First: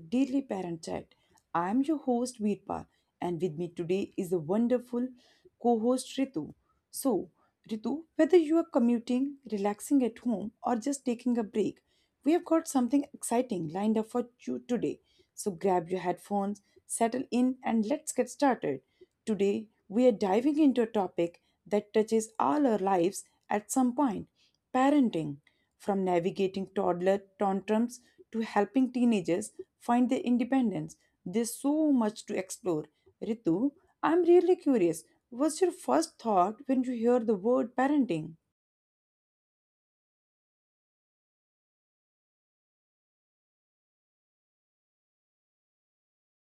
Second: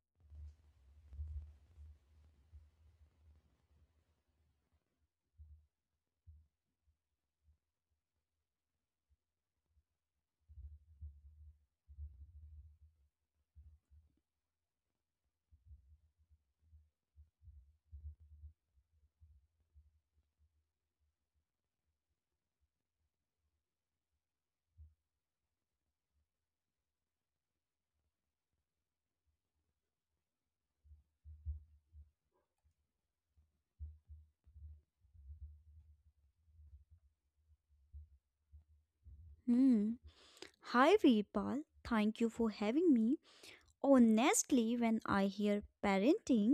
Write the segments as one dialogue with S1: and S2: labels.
S1: Daily Parent Chat. I am your host, Veerpa, and with me today is a wonderful co host, Ritu. So, Ritu, whether you are commuting, relaxing at home, or just taking a break, we have got something exciting lined up for you today. So, grab your headphones, settle in, and let's get started. Today, we are diving into a topic that touches all our lives at some point parenting. From navigating toddler tantrums to helping teenagers find their independence, there's so much to explore. Ritu, I'm really curious. What's your first thought when you hear the word parenting?
S2: Hmm. Hi, Veerpal. Thank you for having me. Honestly, when I hear parenting,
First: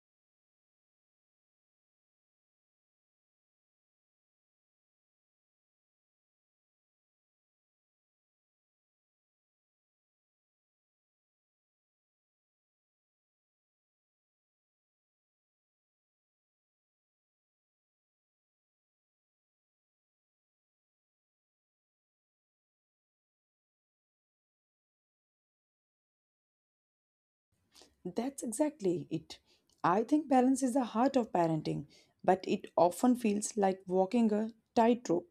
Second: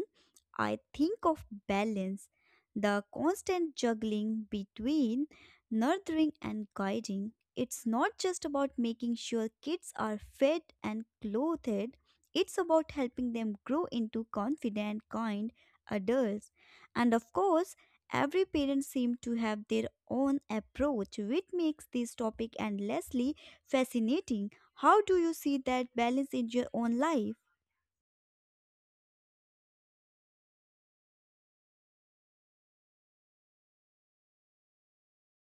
S2: I think of balance, the constant juggling between nurturing and guiding. It's not just about making sure kids are fed and clothed, it's about helping them grow into confident, kind adults. And of course, every parent seems to have their own approach, which makes this topic endlessly fascinating. How do you see that balance in your own life?
S1: That's exactly it. I think balance is the heart of parenting, but it often feels like walking a tightrope.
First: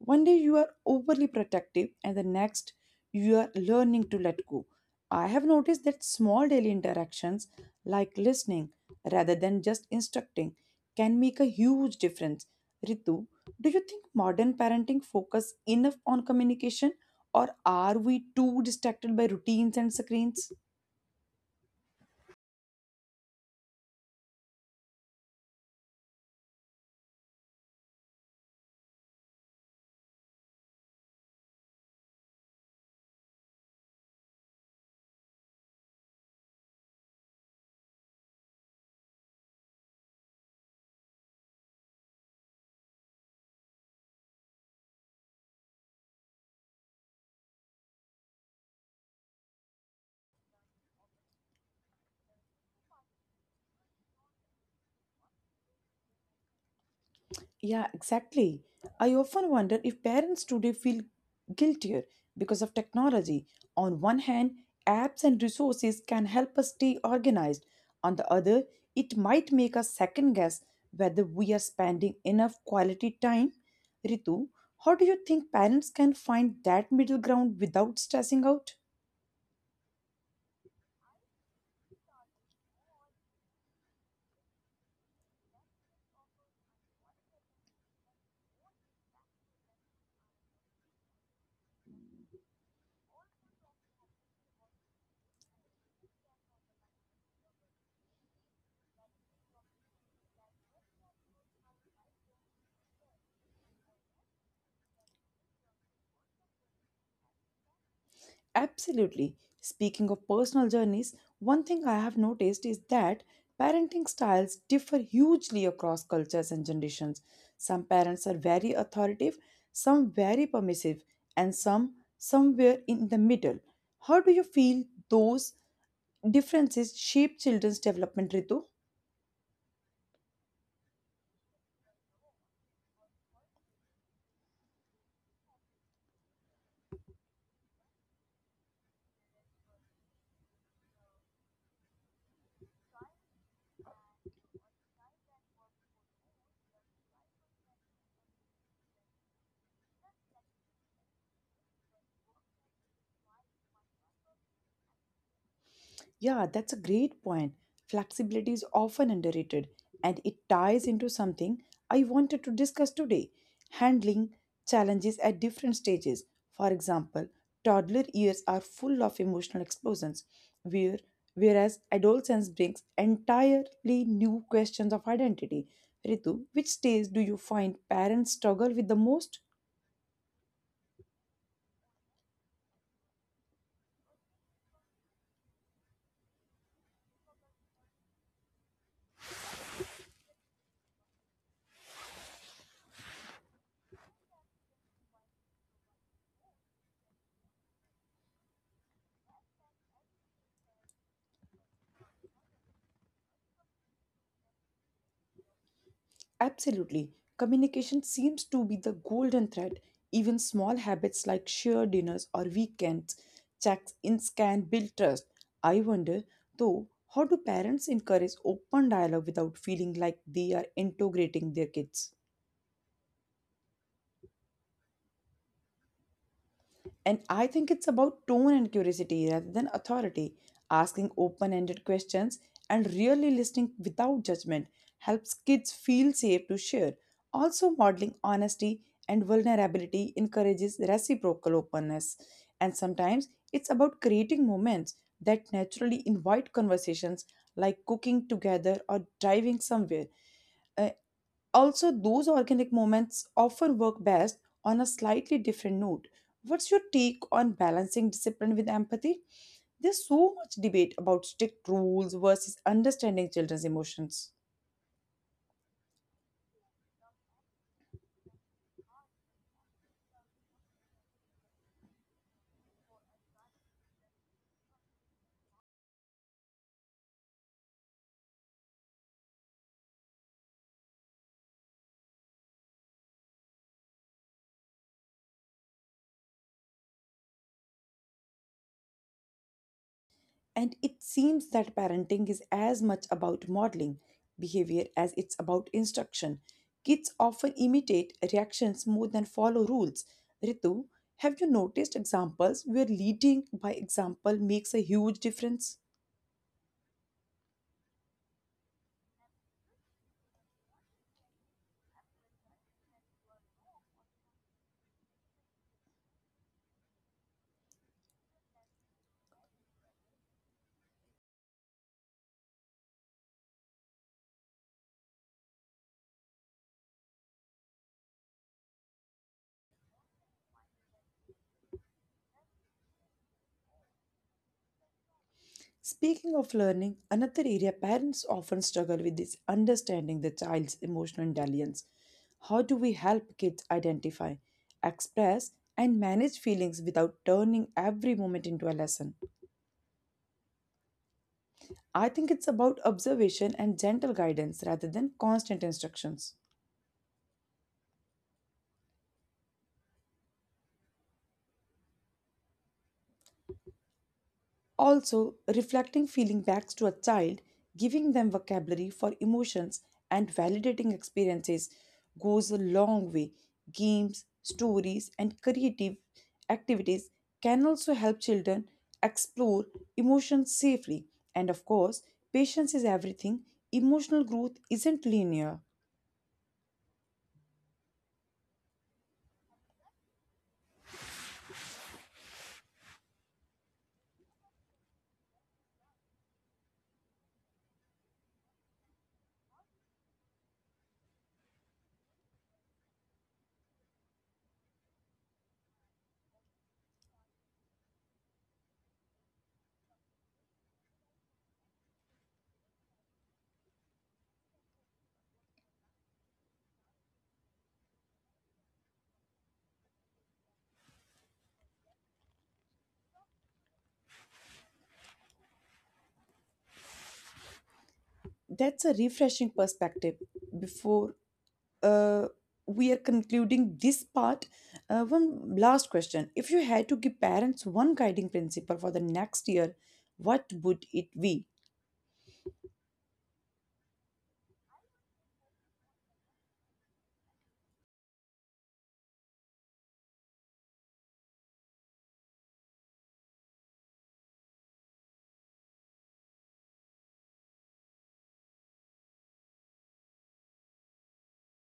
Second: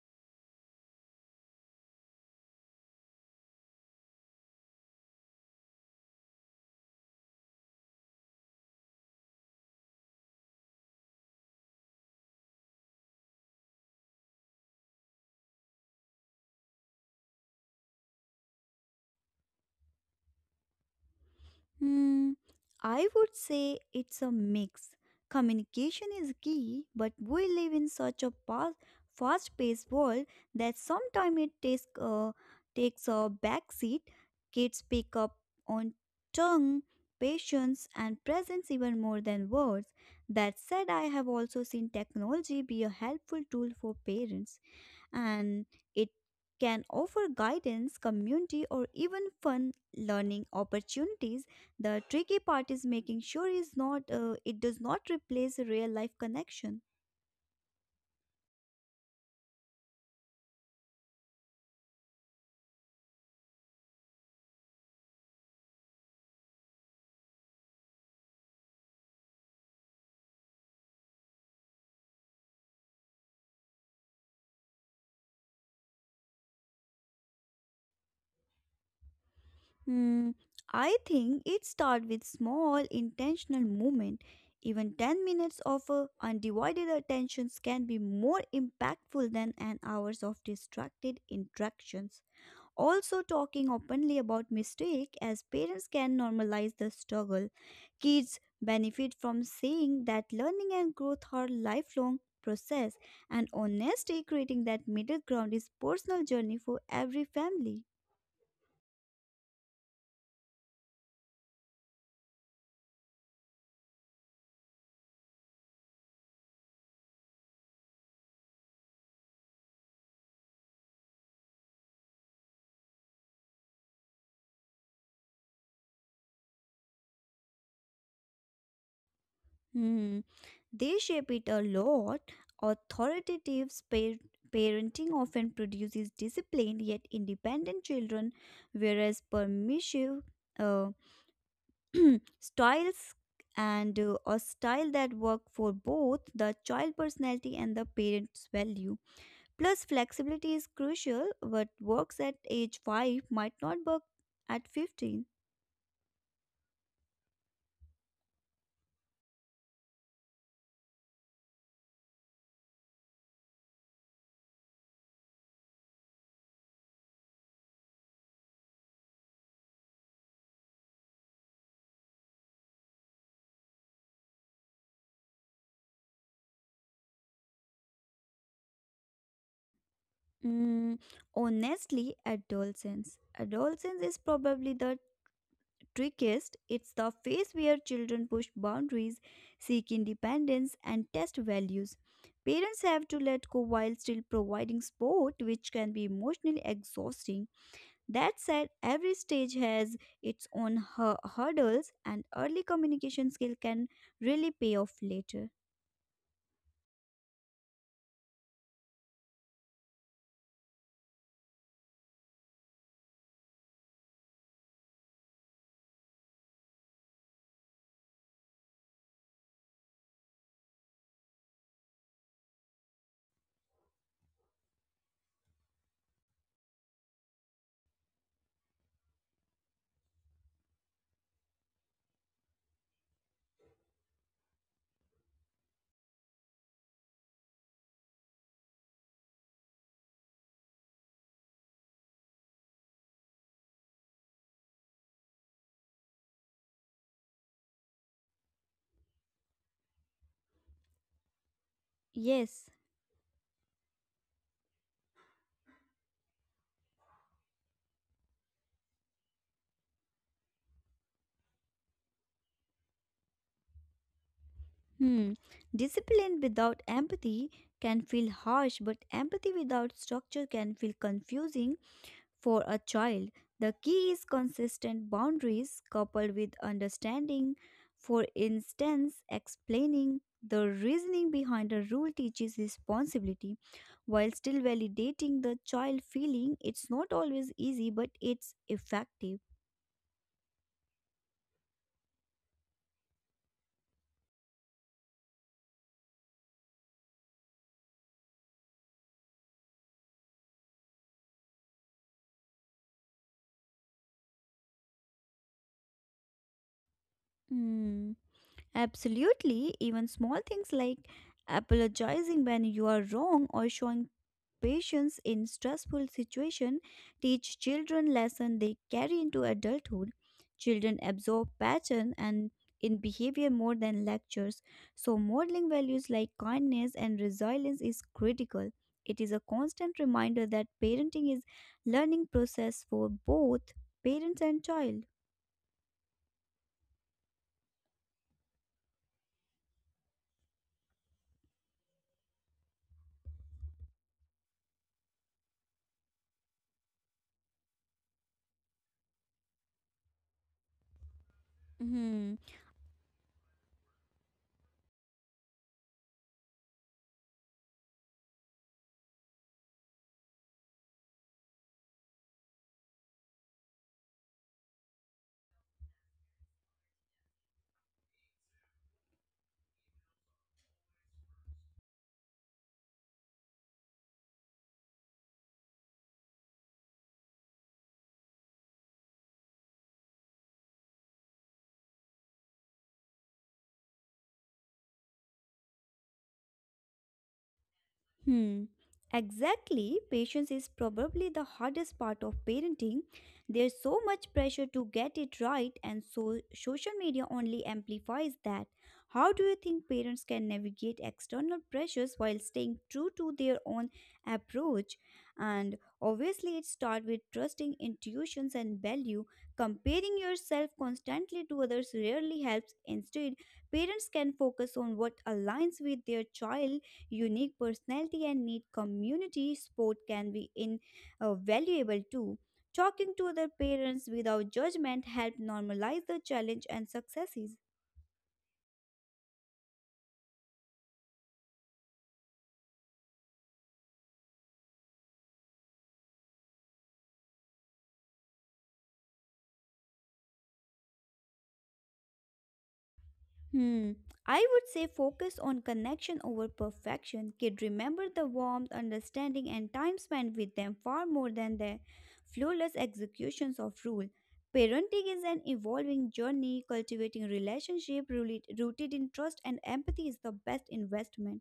S1: One day you are overly protective, and the next you are learning to let go. I have noticed that small daily interactions, like listening rather than just instructing, can make a huge difference. Ritu, do you think modern parenting focus enough on communication, or are we too distracted by routines and screens?
S2: Hmm, I would say it's a mix. Communication is key, but we live in such a fast paced world that sometimes it takes, takes a backseat. Kids pick up on tongue, patience, and presence even more than words. That said, I have also seen technology be a helpful tool for parents and it can offer guidance, community, or even fun learning opportunities. The tricky part is making sure is not it does not replace a real life connection.
S1: Yeah, exactly. I often wonder if parents today feel guiltier because of technology. On one hand, apps and resources can help us stay organized. On the other, it might make us second guess whether we are spending enough quality time. Ritu, how do you think parents can find that middle ground without stressing out?
S2: Hmm, I think it starts with small intentional movement. Even 10 minutes of undivided attentions can be more impactful than an hours of distracted interactions. Also, talking openly about mistake as parents can normalize the struggle. Kids benefit from seeing that learning and growth are lifelong process and honesty creating that middle ground is personal journey for every family.
S1: Absolutely. Speaking of personal journeys, one thing I have noticed is that parenting styles differ hugely across cultures and generations. Some parents are very authoritative, some very permissive, and some somewhere in the middle. How do you feel those differences shape children's development, Ritu?
S2: Hmm. They shape it a lot. Authoritative pa- parenting often produces disciplined yet independent children, whereas permissive uh, styles and a style that work for both the child personality and the parent's value plus flexibility is crucial what works at age 5 might not work at 15.
S1: Yeah, that's a great point. Flexibility is often underrated, and it ties into something I wanted to discuss today handling challenges at different stages. For example, toddler years are full of emotional explosions, where, whereas adolescence brings entirely new questions of identity. Ritu, which stage do you find parents struggle with the most?
S2: Mm, honestly adolescence is probably the trickiest it's the phase where children push boundaries seek independence and test values. Parents have to let go while still providing support, which can be emotionally exhausting. That said, every stage has its own hurdles, and early communication skill can really pay off later.
S1: Absolutely. Communication seems to be the golden thread. Even small habits like shared dinners or weekends, checks in scan build trust. I wonder, though, how do parents encourage open dialogue without feeling like they are integrating their kids? And I think it's about tone and curiosity rather than authority. Asking open ended questions and really listening without judgment helps kids feel safe to share. Also, modeling honesty and vulnerability encourages reciprocal openness. And sometimes it's about creating moments that naturally invite conversations like cooking together or driving somewhere. Uh, also, those organic
S2: Yes,
S1: moments often work best on a slightly different note. What's your take on balancing discipline with empathy? There's so much debate about strict rules versus understanding children's emotions.
S2: hmm. Discipline without empathy can feel harsh, but empathy without structure can feel confusing. For a child, the key is consistent boundaries coupled with understanding. For instance, explaining the reasoning behind a rule teaches responsibility while still validating the child feeling. It's not always easy, but it's effective.
S1: And it seems that parenting is as much about modeling behavior as it's about instruction. Kids often imitate reactions more than follow rules. Ritu, have you noticed examples where leading by example makes a huge difference?
S2: Hmm. Absolutely, even small things like apologizing when you are wrong or showing patience in stressful situation teach children lesson they carry into adulthood. Children absorb pattern and in behavior more than lectures, so modeling values like kindness and resilience is critical. It is a constant reminder that parenting is learning process for both parents and child.
S1: Speaking of learning, another area parents often struggle with is understanding the child's emotional intelligence. How do we help kids identify, express, and manage feelings without turning every moment into a lesson? I think it's about observation and gentle guidance rather than constant instructions. Also, reflecting feeling backs to a child, giving them vocabulary for emotions, and validating experiences goes a long way. Games, stories, and creative activities can also help children explore emotions safely. And of course, patience is everything. Emotional growth isn't linear.
S2: Hmm. Exactly. Patience is probably the hardest part of parenting. There's so much pressure to get it right, and so social media only amplifies that. How do you think parents can navigate external pressures while staying true to their own approach? And obviously, it starts with trusting intuitions and value. Comparing yourself constantly to others rarely helps. Instead, parents can focus on what aligns with their child unique personality and need community support can be invaluable too. Talking to other parents without judgment help normalize the challenge and successes.
S1: That's a refreshing perspective before uh, we are concluding this part. One last question. If you had to give parents one guiding principle for the next year, what would it be?
S2: Hmm. I would say focus on connection over perfection. Kid remember the warmth, understanding, and time spent with them far more than their flawless executions of rule. Parenting is an evolving journey. Cultivating relationship rooted in trust and empathy is the best investment.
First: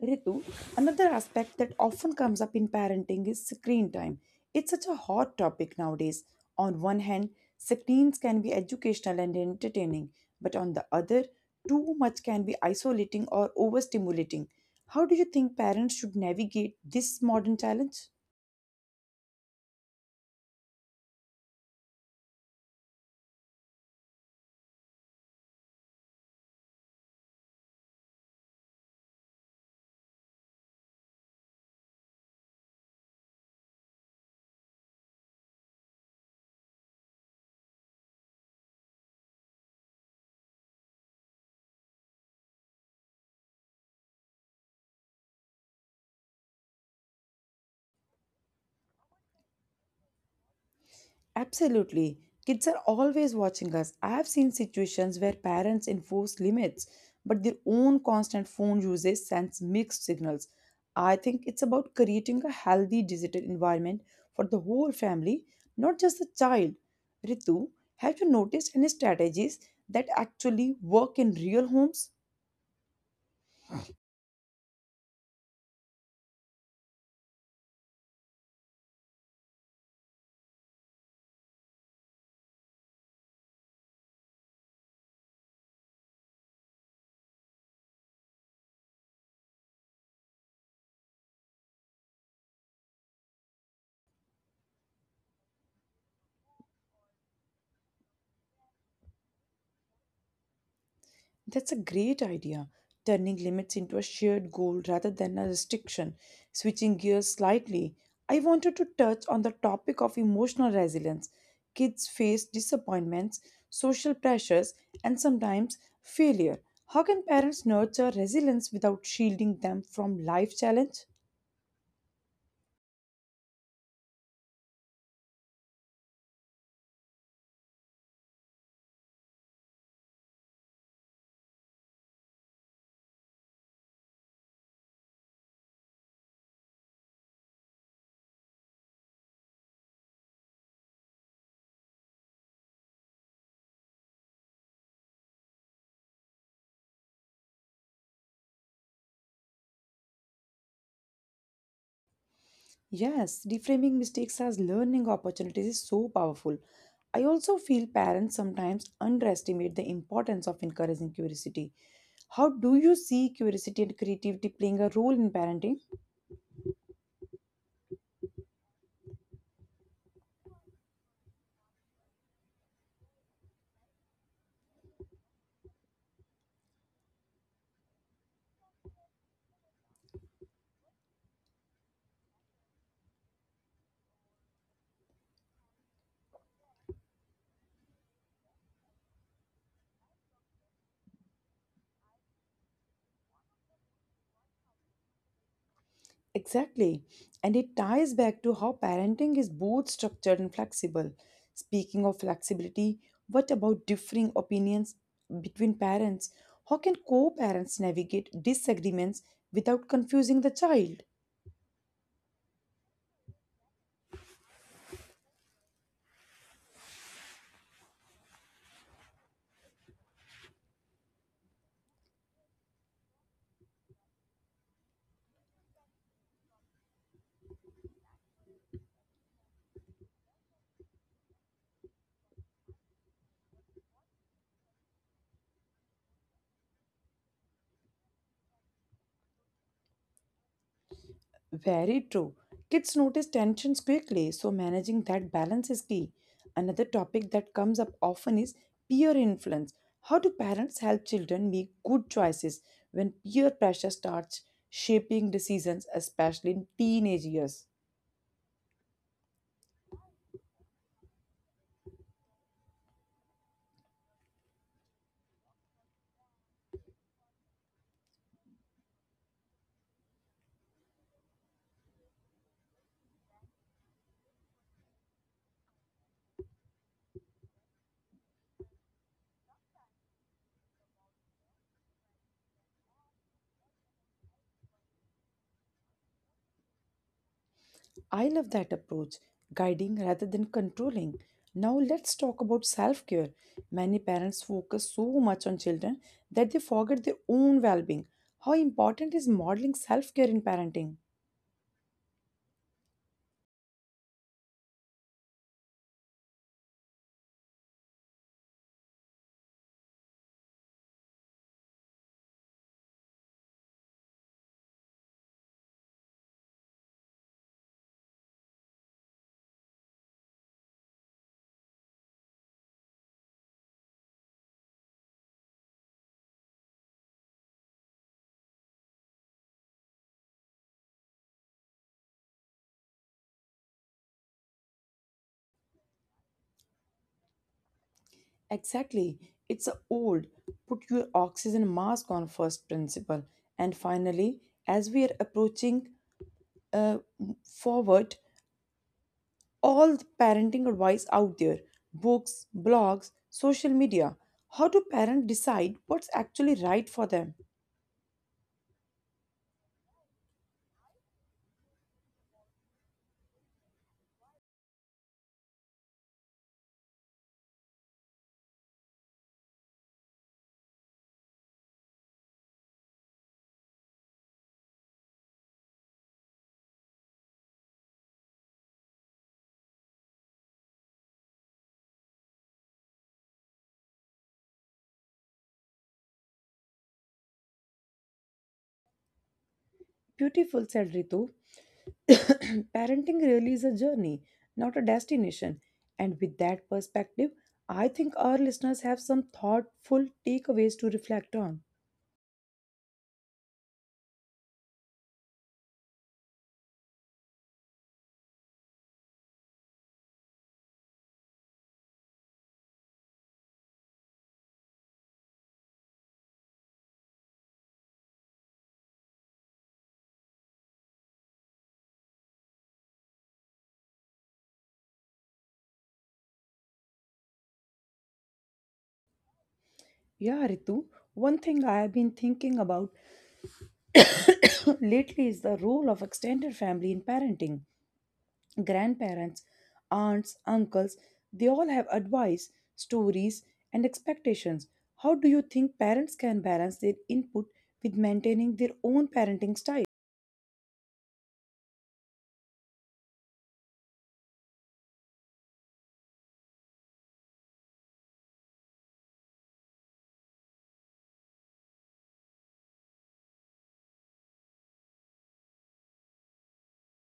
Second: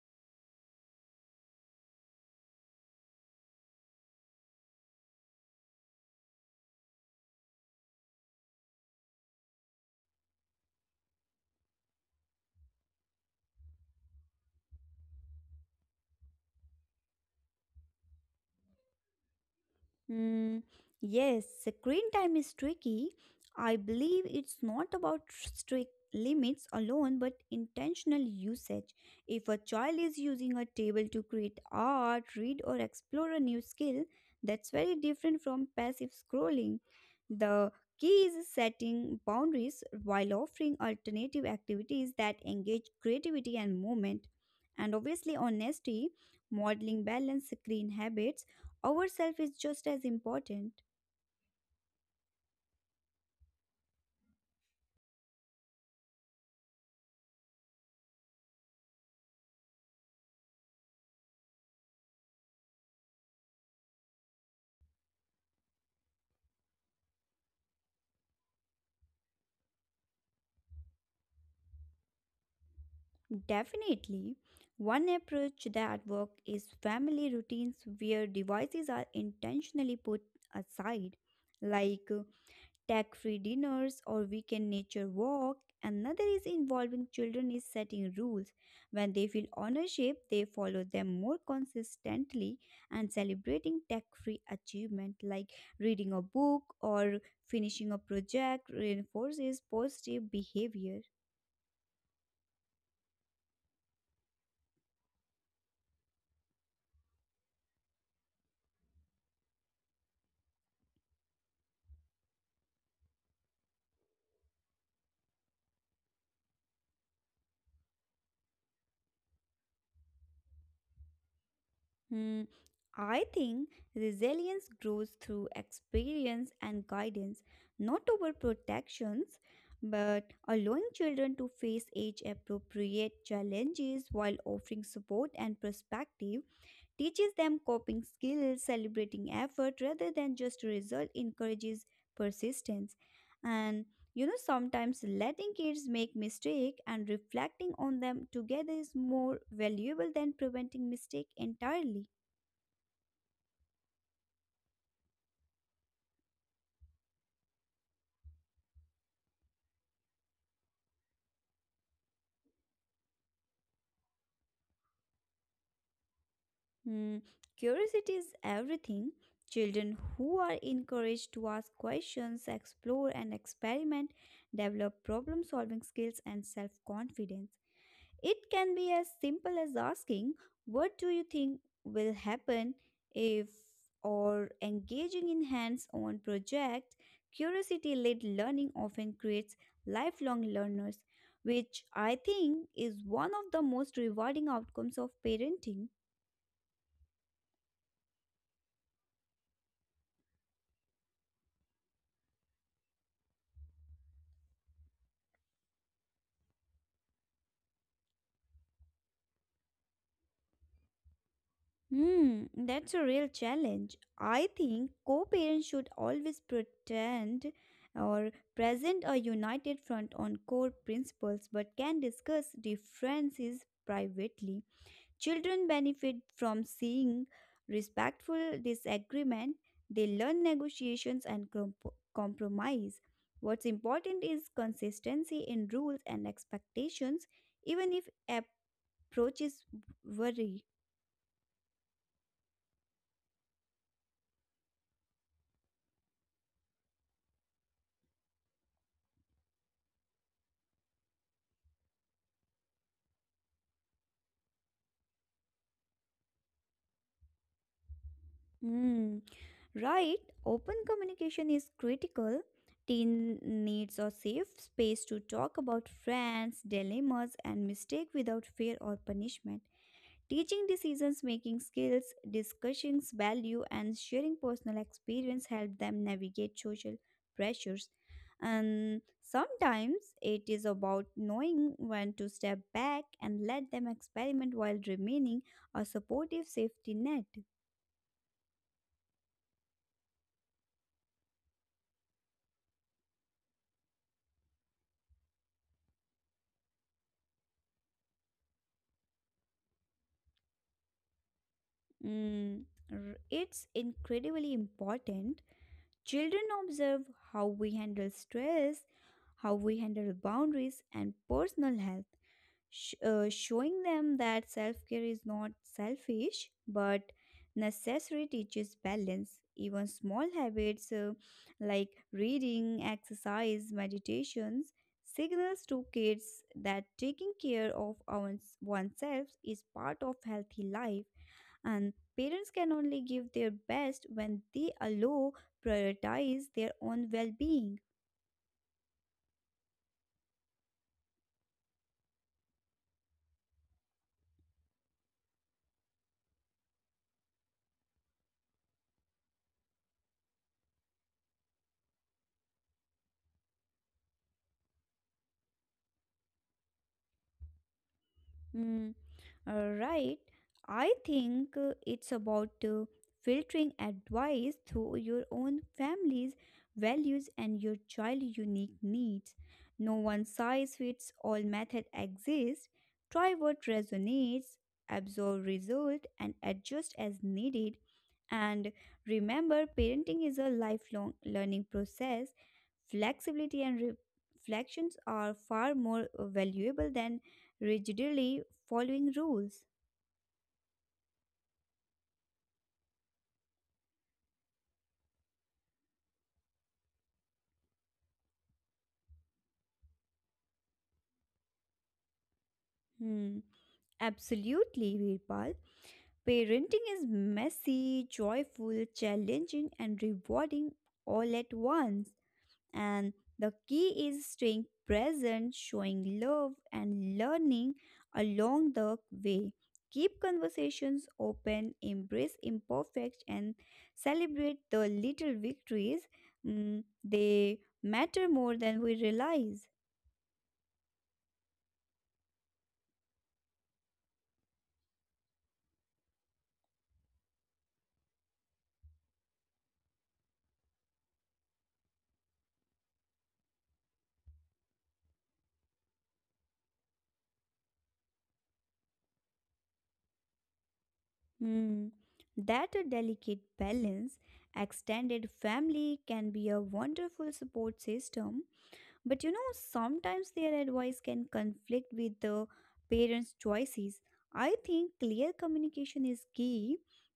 S1: Ritu, another aspect that often comes up in parenting is screen time. It's such a hot topic nowadays. On one hand, screens can be educational and entertaining, but on the other, too much can be isolating or overstimulating. How do you think parents should navigate this modern challenge?
S2: Mm, yes, screen time is tricky. I believe it's not about strict limits alone, but intentional usage. If a child is using a table to create art, read, or explore a new skill, that's very different from passive scrolling. The key is setting boundaries while offering alternative activities that engage creativity and movement. And obviously, honesty, modeling balanced screen habits ourself is just as important.
S1: Absolutely. Kids are always watching us. I have seen situations where parents enforce limits, but their own constant phone usage sends mixed signals. I think it's about creating a healthy digital environment for the whole family, not just the child. Ritu, have you noticed any strategies that actually work in real homes?
S2: Definitely. One approach that works is family routines where devices are intentionally put aside, like tech free dinners or weekend nature walk. Another is involving children is setting rules. When they feel ownership, they follow them more consistently and celebrating tech free achievement like reading a book or finishing a project reinforces positive behavior.
S1: That's a great idea. Turning limits into a shared goal rather than a restriction. Switching gears slightly, I wanted to touch on the topic of emotional resilience. Kids face disappointments, social pressures, and sometimes failure. How can parents nurture resilience without shielding them from life challenge?
S2: Hmm, I think resilience grows through experience and guidance, not over protections, but allowing children to face age appropriate challenges while offering support and perspective teaches them coping skills, celebrating effort rather than just result, encourages persistence. And you know, sometimes letting kids make mistake and reflecting on them together is more valuable than preventing mistake entirely.
S1: Yes, reframing mistakes as learning opportunities is so powerful. I also feel parents sometimes underestimate the importance of encouraging curiosity. How do you see curiosity and creativity playing a role in parenting?
S2: Hmm, curiosity is everything. Children who are encouraged to ask questions, explore, and experiment develop problem solving skills and self confidence. It can be as simple as asking, what do you think will happen if, or engaging in hands on projects. Curiosity led learning often creates lifelong learners, which I think is one of the most rewarding outcomes of parenting.
S1: Exactly. And it ties back to how parenting is both structured and flexible. Speaking of flexibility, what about differing opinions between parents? How can co parents navigate disagreements without confusing the child?
S2: Hmm, that's a real challenge. I think co parents should always pretend or present a united front on core principles but can discuss differences privately. Children benefit from seeing respectful disagreement, they learn negotiations and compromise. What's important is consistency in rules and expectations, even if approaches vary.
S1: Very true. Kids notice tensions quickly, so managing that balance is key. Another topic that comes up often is peer influence. How do parents help children make good choices when peer pressure starts shaping decisions, especially in teenage years?
S2: Hmm. Right, open communication is critical. Teen needs a safe space to talk about friends, dilemmas, and mistakes without fear or punishment. Teaching decisions making skills, discussing value, and sharing personal experience help them navigate social pressures. And sometimes it is about knowing when to step back and let them experiment while remaining a supportive safety net.
S1: I love that approach, guiding rather than controlling. Now let's talk about self care. Many parents focus so much on children that they forget their own well being. How important is modeling self care in parenting?
S2: Mm, it's incredibly important. Children observe how we handle stress, how we handle boundaries, and personal health, showing them that self care is not selfish but necessary teaches balance. Even small habits like reading, exercise, meditations signals to kids that taking care of oneself is part of healthy life and parents can only give their best when they allow prioritize their own well-being.
S1: Exactly, it's a old put your oxygen mask on first principle. And finally, as we are approaching uh, forward, all the parenting advice out there books, blogs, social media. How do parents decide what's actually right for them?
S2: Mm, right. I think it's about filtering advice through your own family's values and your child's unique needs. No one size fits all method exists. Try what resonates, absorb result, and adjust as needed. And remember, parenting is a lifelong learning process. Flexibility and reflections are far more valuable than rigidly following rules.
S1: Beautiful, said Ritu. Parenting really is a journey, not a destination. And with that perspective, I think our listeners have some thoughtful takeaways to reflect on.
S2: Hmm. Absolutely, Virpal. Parenting is messy, joyful, challenging, and rewarding all at once. And the key is staying present, showing love, and learning along the way. Keep conversations open, embrace imperfect, and celebrate the little victories. Mm, they matter more than we realize.
S1: Yeah, Ritu. One thing I have been thinking about lately is the role of extended family in parenting. Grandparents, aunts, uncles, they all have advice, stories, and expectations. How do you think parents can balance their input with maintaining their own parenting style?
S2: Hmm, that a delicate balance, extended family can be a wonderful support system, but you know, sometimes their advice can conflict with the parents' choices. I think clear communication is key.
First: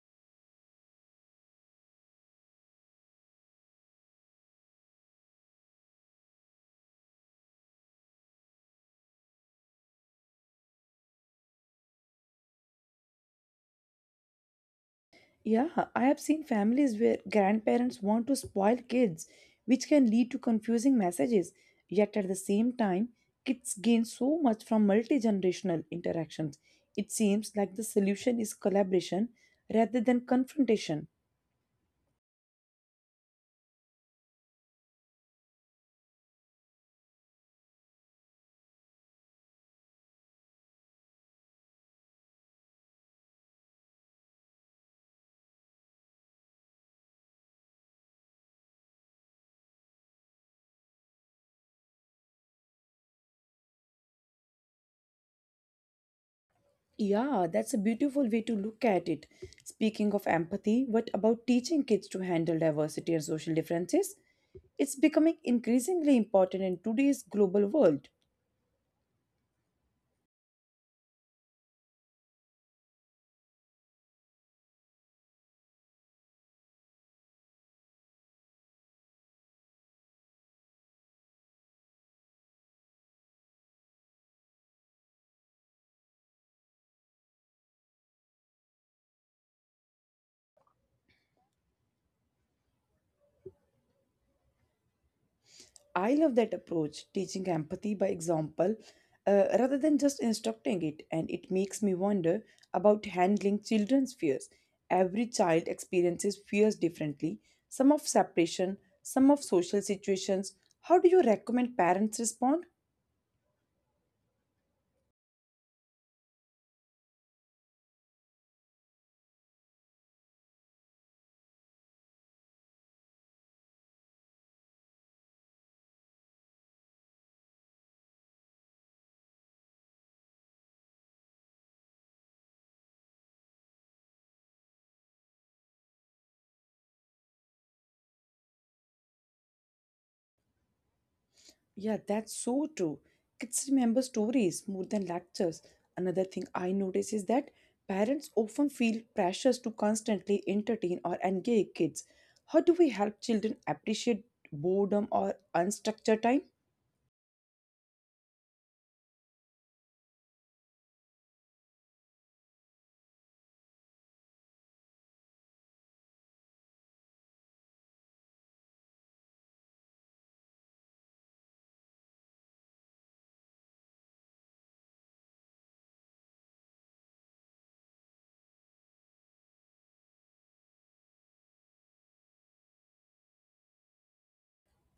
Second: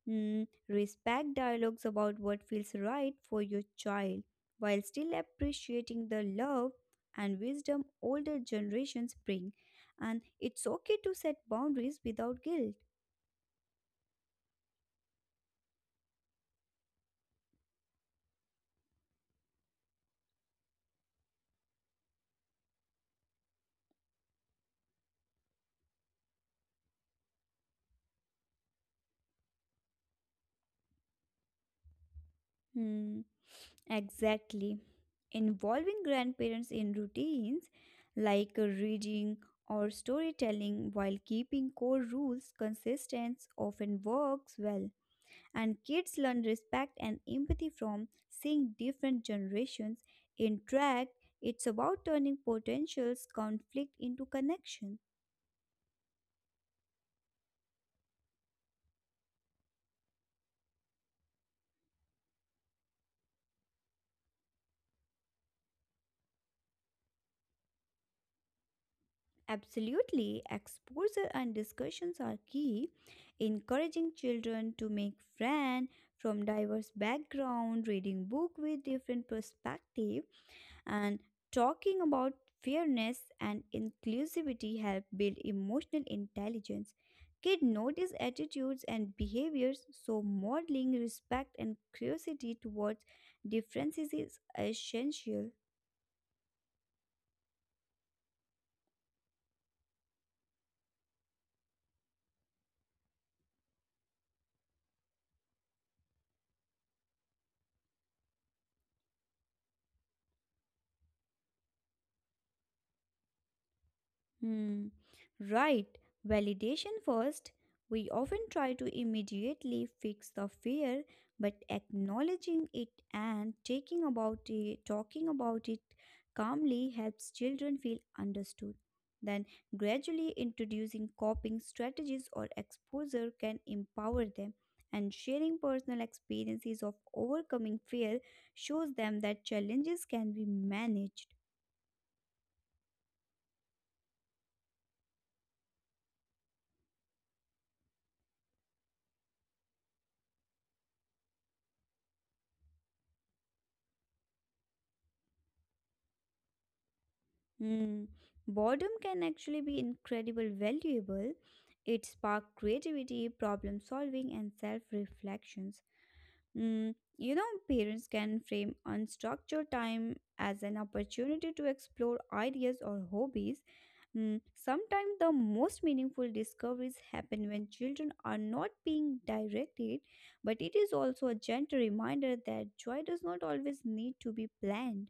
S2: Hmm, respect dialogues about what feels right for your child while still appreciating the love and wisdom older generations bring. And it's okay to set boundaries without guilt.
S1: Yeah, I have seen families where grandparents want to spoil kids, which can lead to confusing messages. Yet at the same time, kids gain so much from multi generational interactions. It seems like the solution is collaboration rather than confrontation.
S2: Hmm, exactly. Involving grandparents in routines like reading or storytelling while keeping core rules consistent often works well. And kids learn respect and empathy from seeing different generations interact. It's about turning potentials conflict into connection.
S1: Yeah, that's a beautiful way to look at it. Speaking of empathy, what about teaching kids to handle diversity and social differences? It's becoming increasingly important in today's global world.
S2: Absolutely, exposure and discussions are key. Encouraging children to make friends from diverse background, reading book with different perspective, and talking about fairness and inclusivity help build emotional intelligence. Kids notice attitudes and behaviors, so modeling respect and curiosity towards differences is essential.
S1: I love that approach, teaching empathy by example rather than just instructing it. And it makes me wonder about handling children's fears. Every child experiences fears differently, some of separation, some of social situations. How do you recommend parents respond?
S2: Hmm. Right. Validation first. We often try to immediately fix the fear, but acknowledging it and taking about it, talking about it calmly helps children feel understood. Then gradually introducing coping strategies or exposure can empower them. And sharing personal experiences of overcoming fear shows them that challenges can be managed.
S1: Yeah, that's so true. Kids remember stories more than lectures. Another thing I notice is that parents often feel pressures to constantly entertain or engage kids. How do we help children appreciate boredom or unstructured time?
S2: Mm, boredom can actually be incredibly valuable. It sparks creativity, problem solving, and self reflections. Mm, you know, parents can frame unstructured time as an opportunity to explore ideas or hobbies. Mm, sometimes the most meaningful discoveries happen when children are not being directed, but it is also a gentle reminder that joy does not always need to be planned.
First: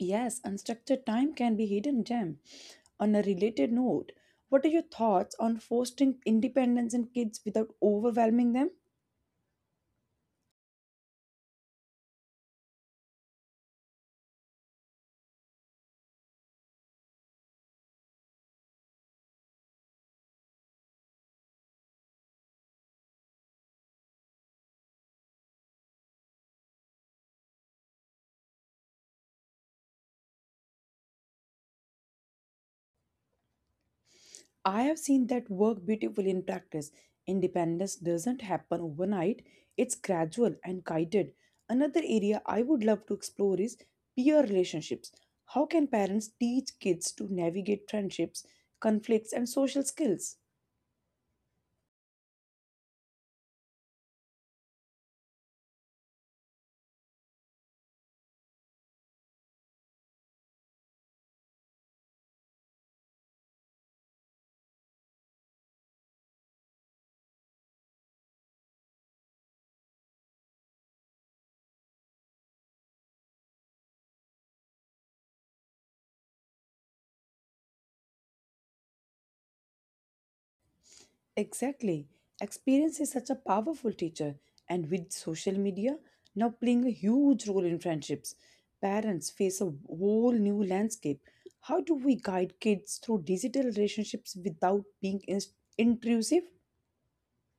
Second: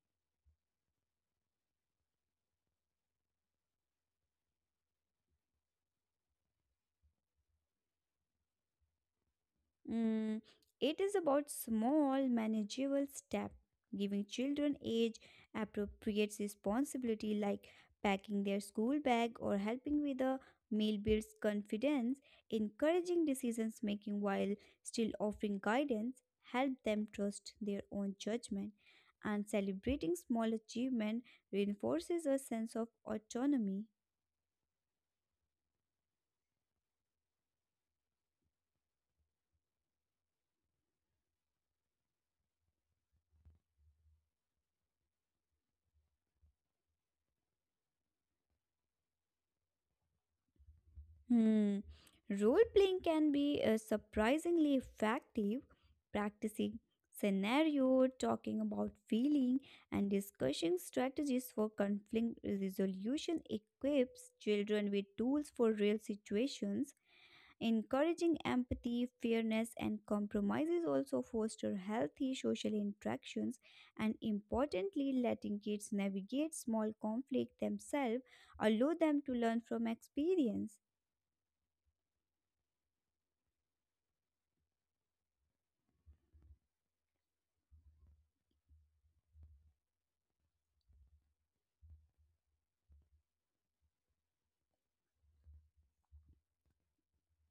S1: Yes, unstructured time can be hidden gem. On a related note, what are your thoughts on fostering independence in kids without overwhelming them?
S2: Mm, it is about small, manageable steps, giving children age appropriate responsibility like packing their school bag or helping with a meal builds confidence, encouraging decisions making while still offering guidance, help them trust their own judgment, and celebrating small achievement reinforces a sense of autonomy.
S1: I have seen that work beautifully in practice. Independence doesn't happen overnight, it's gradual and guided. Another area I would love to explore is peer relationships. How can parents teach kids to navigate friendships, conflicts, and social skills?
S2: Hmm. Role playing can be surprisingly effective. Practicing scenario, talking about feeling, and discussing strategies for conflict resolution equips children with tools for real situations. Encouraging empathy, fairness, and compromises also foster healthy social interactions, and importantly, letting kids navigate small conflict themselves allow them to learn from experience.
S1: Exactly. Experience is such a powerful teacher, and with social media now playing a huge role in friendships, parents face a whole new landscape. How do we guide kids through digital relationships without being intrusive?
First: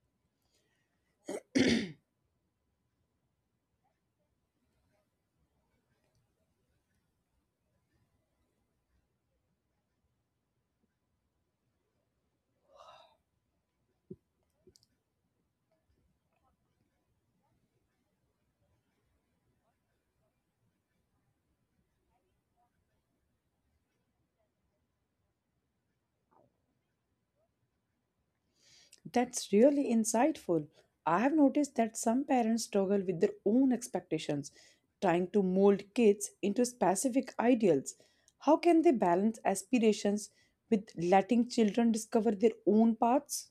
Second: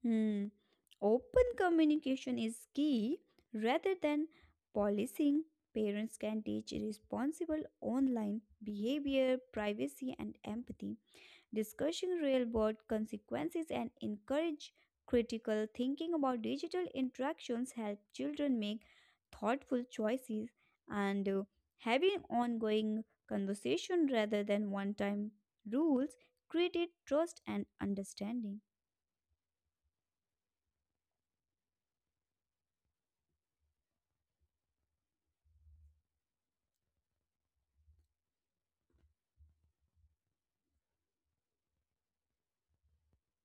S2: Hmm. Open communication is key rather than policing. Parents can teach responsible online behavior, privacy, and empathy, discussing real world consequences, and encourage critical thinking about digital interactions. Help children make thoughtful choices and having ongoing conversation rather than one time rules created trust and understanding.
S1: That's really insightful. I have noticed that some parents struggle with their own expectations, trying to mold kids into specific ideals. How can they balance aspirations with letting children discover their own paths?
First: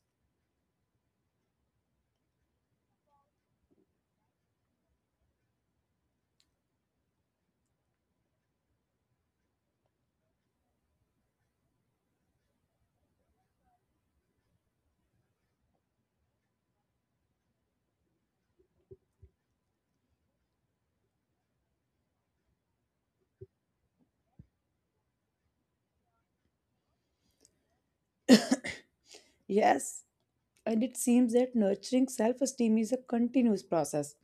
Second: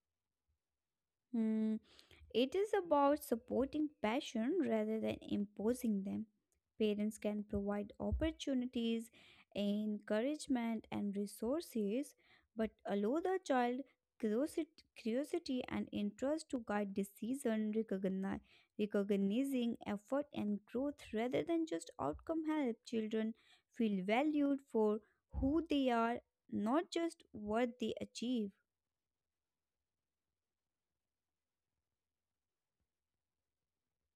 S2: Hmm. It is about supporting passion rather than imposing them. Parents can provide opportunities, encouragement, and resources, but allow the child curiosity and interest to guide decision, recognizing effort and growth rather than just outcome. Help children feel valued for who they are, not just what they achieve.
S1: Yes, and it seems that nurturing self esteem is a continuous process.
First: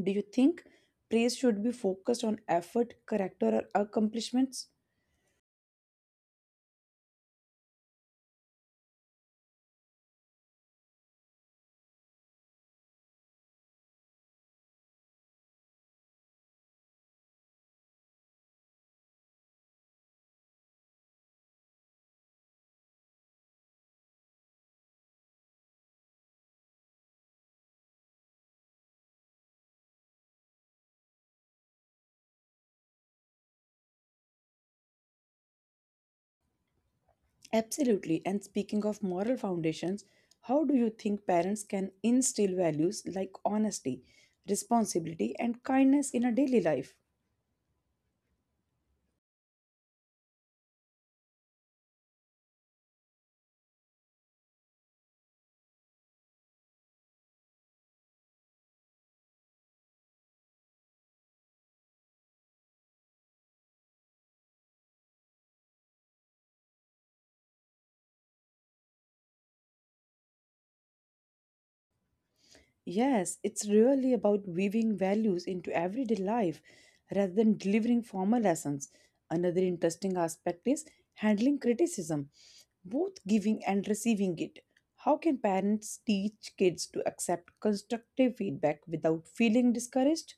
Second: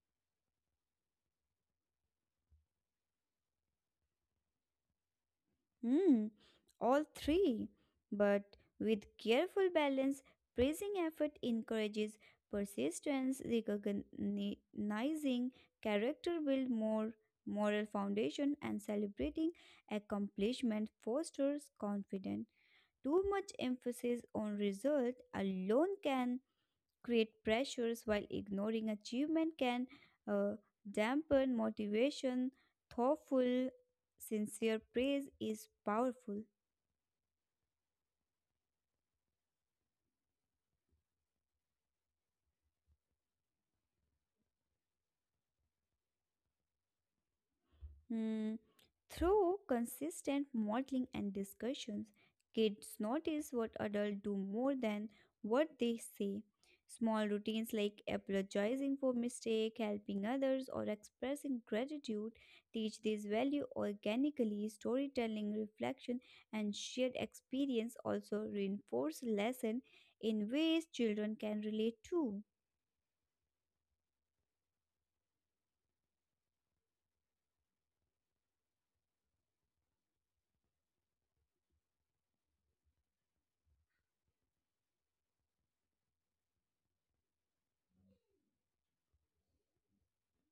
S1: Do you think praise should be focused on effort, character, or accomplishments?
S2: Mm, all three. But with careful balance, praising effort encourages persistence, recognizing character build more moral foundation, and celebrating accomplishment fosters confidence. Too much emphasis on result alone can create pressures while ignoring achievement can uh, dampen motivation. Thoughtful, sincere praise is powerful.
S1: Absolutely. And speaking of moral foundations, how do you think parents can instill values like honesty, responsibility, and kindness in a daily life?
S2: Mm. Through consistent modeling and discussions, kids notice what adults do more than what they say. Small routines like apologizing for mistake, helping others, or expressing gratitude teach this value organically. Storytelling, reflection, and shared experience also reinforce lesson in ways children can relate to.
S1: Yes, it's really about weaving values into everyday life rather than delivering formal lessons. Another interesting aspect is handling criticism, both giving and receiving it. How can parents teach kids to accept constructive feedback without feeling discouraged?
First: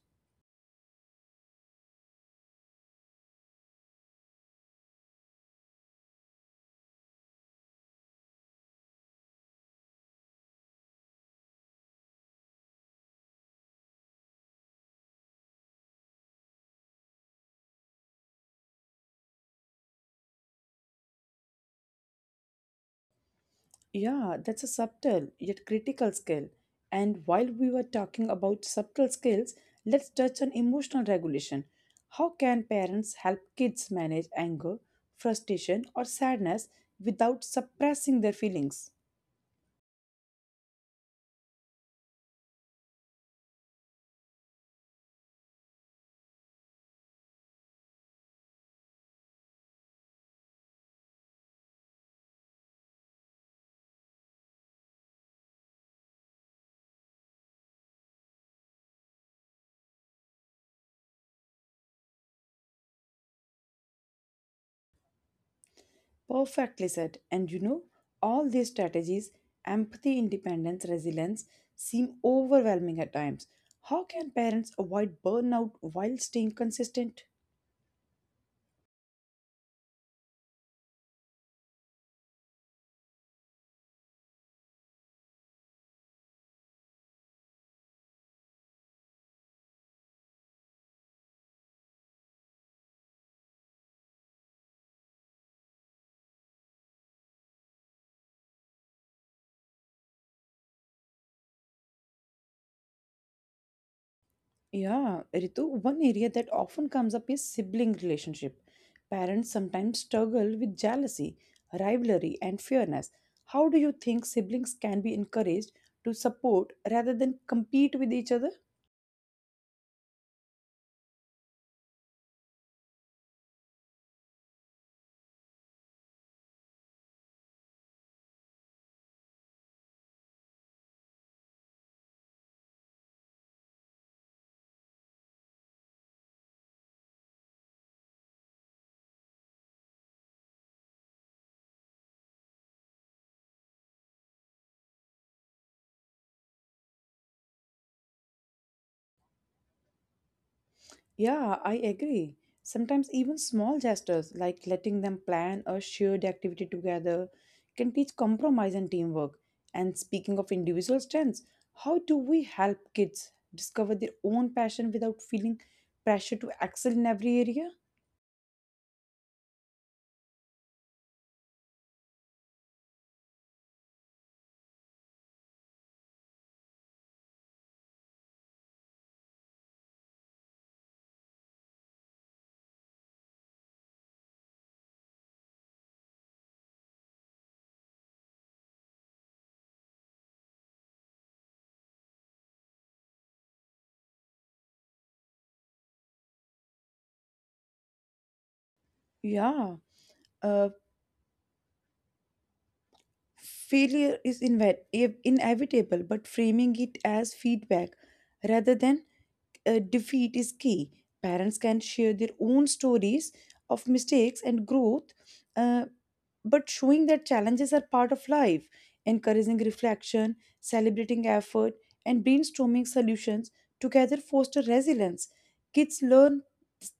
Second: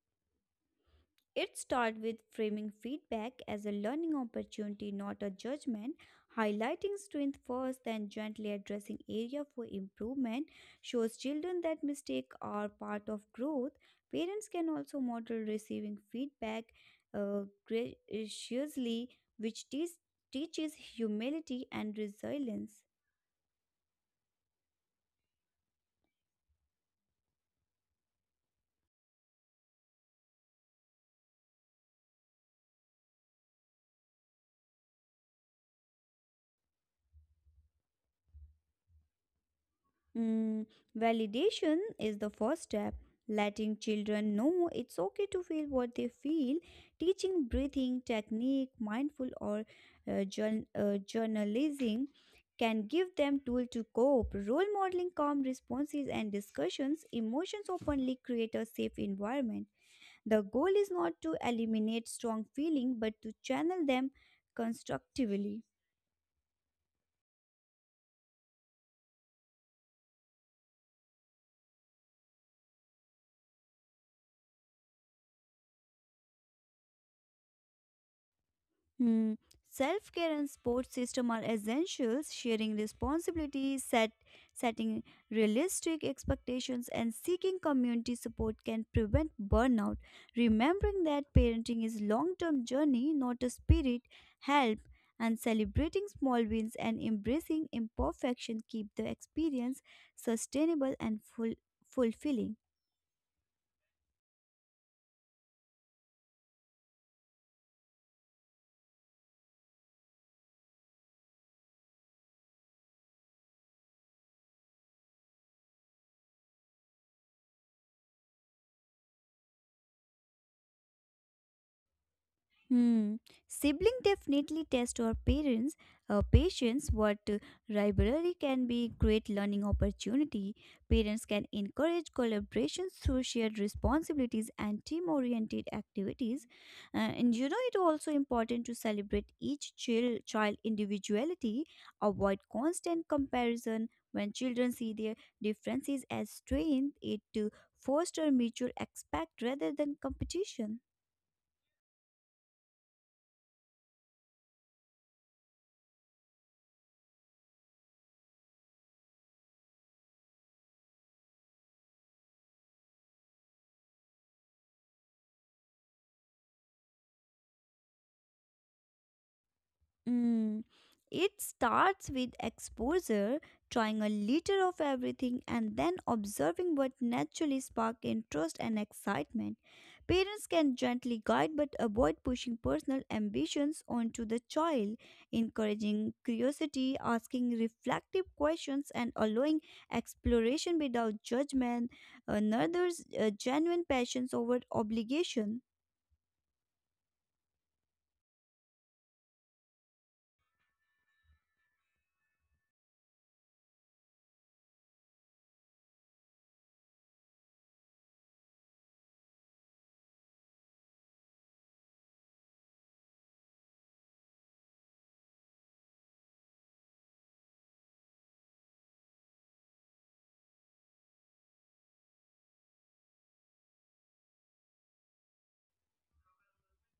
S2: It starts with framing feedback as a learning opportunity, not a judgment. Highlighting strength first, then gently addressing area for improvement, shows children that mistakes are part of growth. Parents can also model receiving feedback graciously, which teaches humility and resilience.
S1: Yeah, that's a subtle yet critical skill. And while we were talking about subtle skills, let's touch on emotional regulation. How can parents help kids manage anger, frustration, or sadness without suppressing their feelings?
S2: Mm, validation is the first step. Letting children know it's okay to feel what they feel, teaching breathing technique, mindful or journalism can give them tool to cope. Role modeling calm responses and discussions, emotions openly create a safe environment. The goal is not to eliminate strong feeling but to channel them constructively.
S1: Perfectly said. And you know, all these strategies empathy, independence, resilience seem overwhelming at times. How can parents avoid burnout while staying consistent?
S2: Hmm. Self care and support system are essentials. Sharing responsibilities, setting realistic expectations, and seeking community support can prevent burnout. Remembering that parenting is long term journey, not a spirit, help, and celebrating small wins and embracing imperfection keep the experience sustainable and full, fulfilling.
S1: Yeah, Ritu, one area that often comes up is sibling relationship. Parents sometimes struggle with jealousy, rivalry, and fairness. How do you think siblings can be encouraged to support rather than compete with each other?
S2: Hmm. Sibling definitely test our parents' patience. What rivalry can be great learning opportunity. Parents can encourage collaboration through shared responsibilities and team-oriented activities. And you know, it also important to celebrate each child individuality. Avoid constant comparison. When children see their differences as strength, it to foster mutual respect rather than competition.
S1: Yeah, I agree. Sometimes even small gestures like letting them plan a shared activity together can teach compromise and teamwork. And speaking of individual strengths, how do we help kids discover their own passion without feeling pressure to excel in every area?
S2: Mm. It starts with exposure, trying a little of everything, and then observing what naturally sparked interest and excitement. Parents can gently guide but avoid pushing personal ambitions onto the child, encouraging curiosity, asking reflective questions, and allowing exploration without judgment, another's genuine passions over obligation.
S1: Yeah, uh, failure is inevitable, but framing it as feedback rather than defeat is key. Parents can share their own stories of mistakes and growth, uh, but showing that challenges are part of life, encouraging reflection, celebrating effort, and brainstorming solutions together foster resilience. Kids learn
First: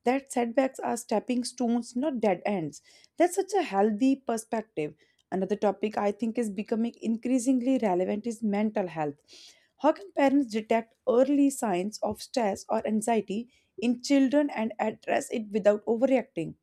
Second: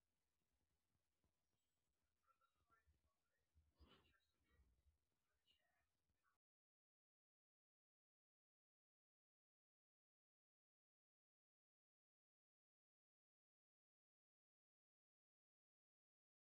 S1: that setbacks are stepping stones, not dead ends. That's such a healthy perspective. Another topic I think is becoming increasingly relevant is mental health. How can parents detect early signs of stress or anxiety in children and address it without overreacting?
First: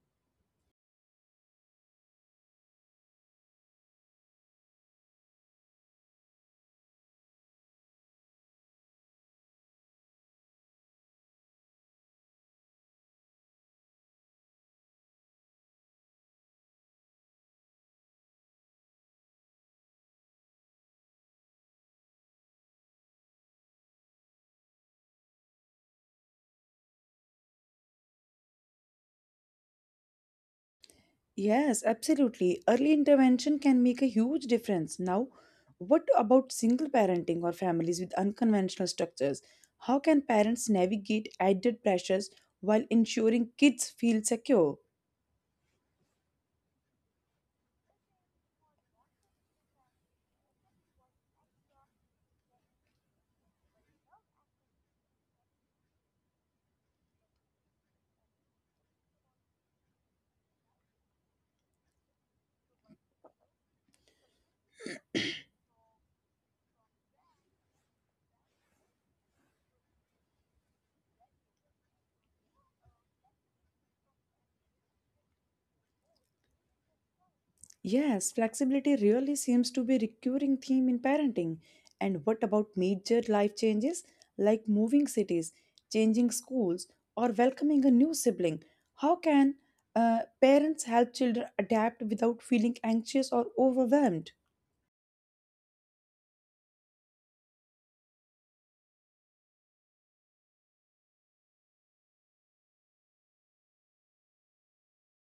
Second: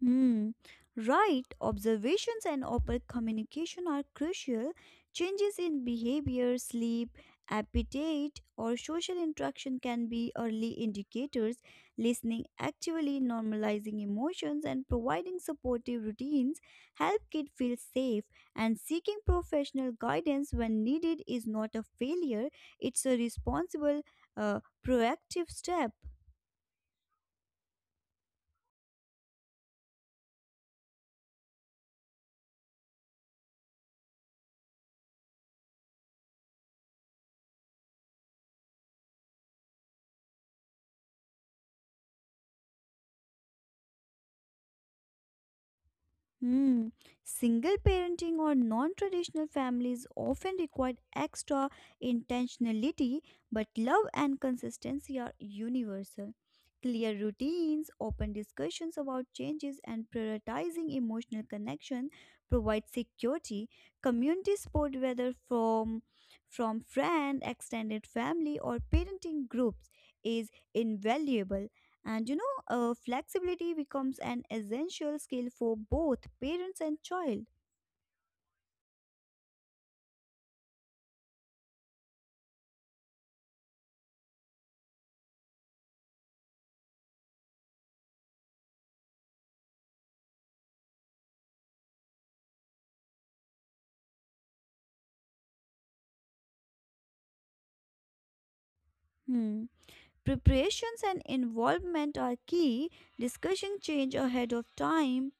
S2: Hmm. Right. Observations and open communication are crucial. Changes in behavior, sleep, appetite, or social interaction can be early indicators. Listening actively, normalizing emotions, and providing supportive routines help kids feel safe. And seeking professional guidance when needed is not a failure, it's a responsible, uh, proactive step.
S1: Yes, absolutely. Early intervention can make a huge difference. Now, what about single parenting or families with unconventional structures? How can parents navigate added pressures while ensuring kids feel secure?
S2: Hmm. Single parenting or non traditional families often require extra intentionality, but love and consistency are universal. Clear routines, open discussions about changes, and prioritizing emotional connection provide security. Community support, whether from friend, extended family, or parenting groups, is invaluable. And you know, flexibility becomes an essential skill for both parents and child.
S1: Yes, flexibility really seems to be a recurring theme in parenting. And what about major life changes like moving cities, changing schools, or welcoming a new sibling? How can parents help children adapt without feeling anxious or overwhelmed?
S2: Hmm. Preparations and involvement are key. Discussion change ahead of time.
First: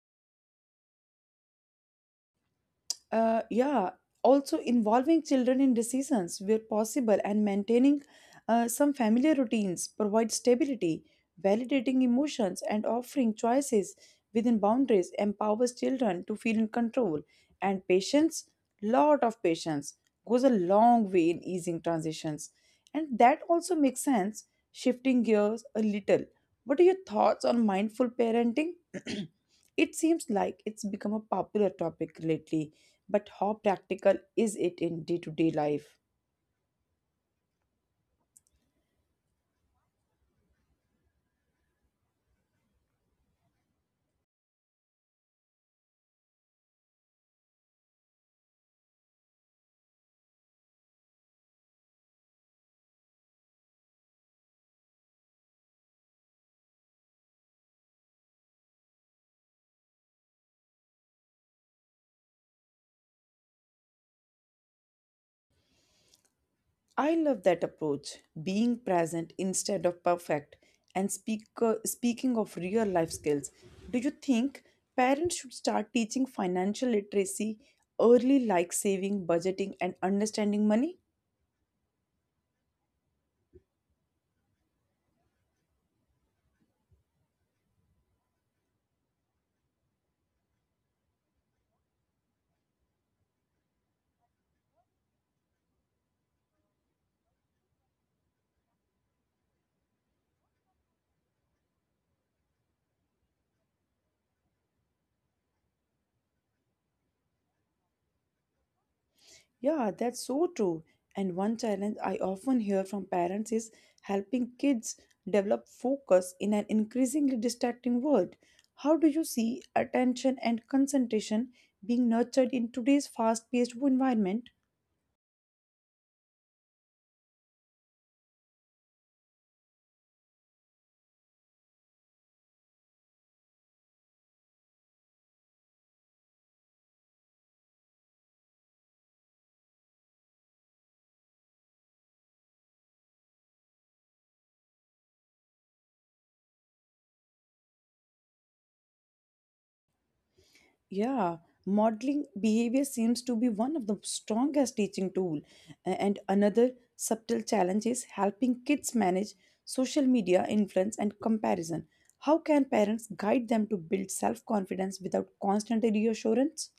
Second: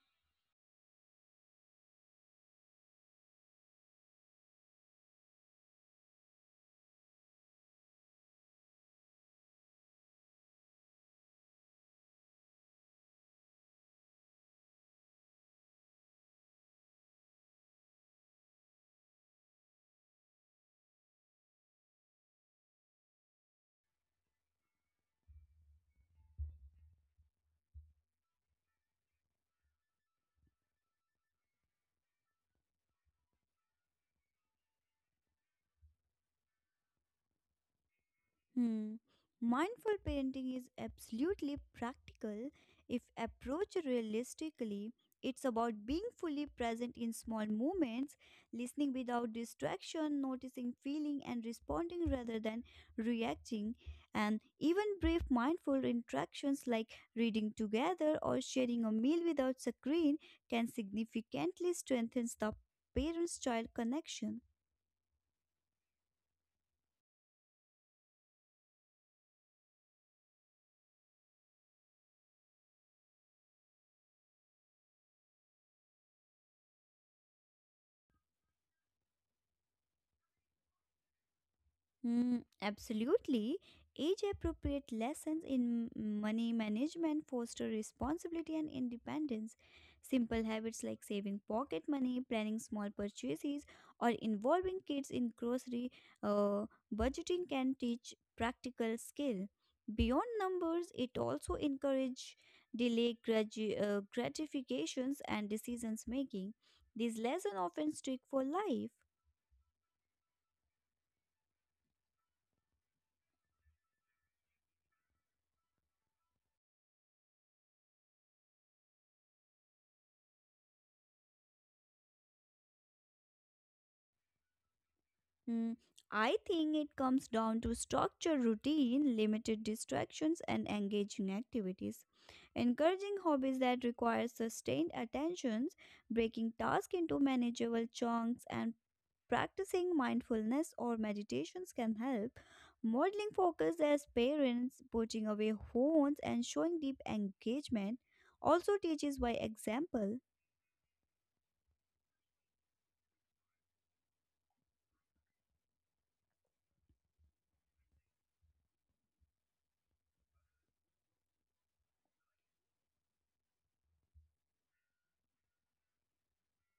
S1: Yeah, also involving children in decisions where possible and maintaining some familiar routines provide stability, validating emotions, and offering choices within boundaries empowers children to feel in control. And patience, lot of patience, goes a long way in easing transitions. And that also makes sense, shifting gears a little. What are your thoughts on mindful parenting? It seems like it's become a popular topic lately, but how practical is it in day to day life?
S2: Hmm. Mindful parenting is absolutely practical if approached realistically. It's about being fully present in small moments, listening without distraction, noticing feeling and responding rather than reacting, and even brief mindful interactions like reading together or sharing a meal without screen can significantly strengthen the parents-child connection.
S1: I love that approach, being present instead of perfect. And speaking of real life skills, do you think parents should start teaching financial literacy early, like saving, budgeting, and understanding money?
S2: Mm, absolutely. Age appropriate lessons in money management foster responsibility and independence. Simple habits like saving pocket money, planning small purchases, or involving kids in grocery uh, budgeting can teach practical skill. Beyond numbers, it also encourage delay gratifications and decisions making. These lessons often stick for life.
S1: Yeah, that's so true. And one challenge I often hear from parents is helping kids develop focus in an increasingly distracting world. How do you see attention and concentration being nurtured in today's fast paced environment?
S2: Mm, I think it comes down to structure, routine, limited distractions, and engaging activities. Encouraging hobbies that require sustained attentions, breaking tasks into manageable chunks, and practicing mindfulness or meditations can help. Modeling focus as parents, putting away phones, and showing deep engagement also teaches by example.
S1: Yeah, modeling behavior seems to be one of the strongest teaching tool. And another subtle challenge is helping kids manage social media influence and comparison. How can parents guide them to build self-confidence without constant reassurance?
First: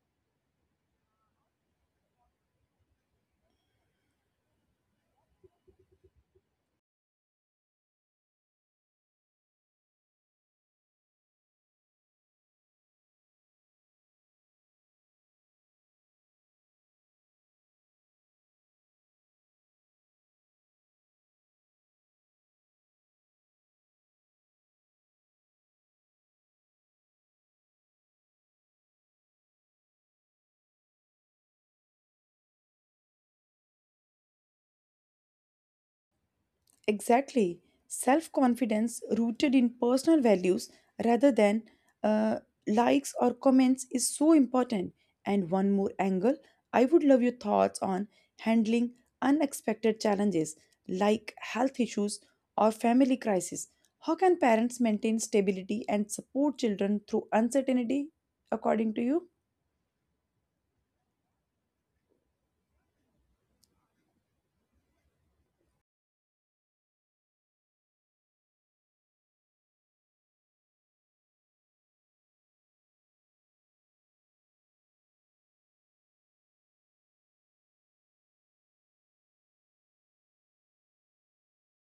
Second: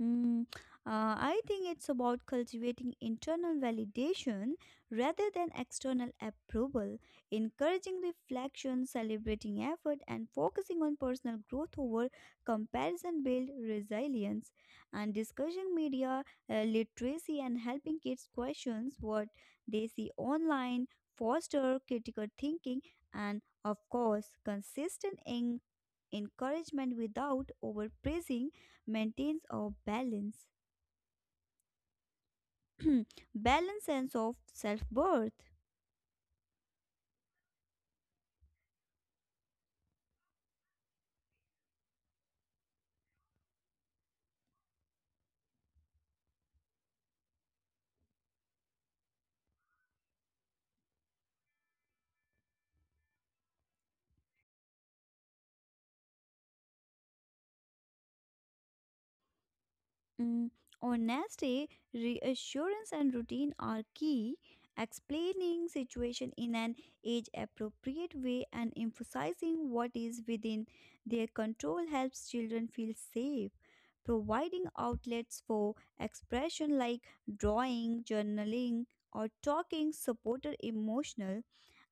S2: Mm, I think it's about cultivating internal validation rather than external approval. Encouraging reflection, celebrating effort, and focusing on personal growth over comparison build resilience. And discussing media literacy and helping kids questions what they see online, foster critical thinking. And of course, consistent encouragement without overpraising maintains a balance sense of self worth.
S1: Exactly. Self confidence rooted in personal values rather than uh, likes or comments is so important. And one more angle I would love your thoughts on handling unexpected challenges like health issues or family crisis. How can parents maintain stability and support children through uncertainty, according to you?
S2: Mm, honesty, reassurance, and routine are key. Explaining situation in an age appropriate way and emphasizing what is within their control helps children feel safe. Providing outlets for expression like drawing, journaling, or talking supported emotional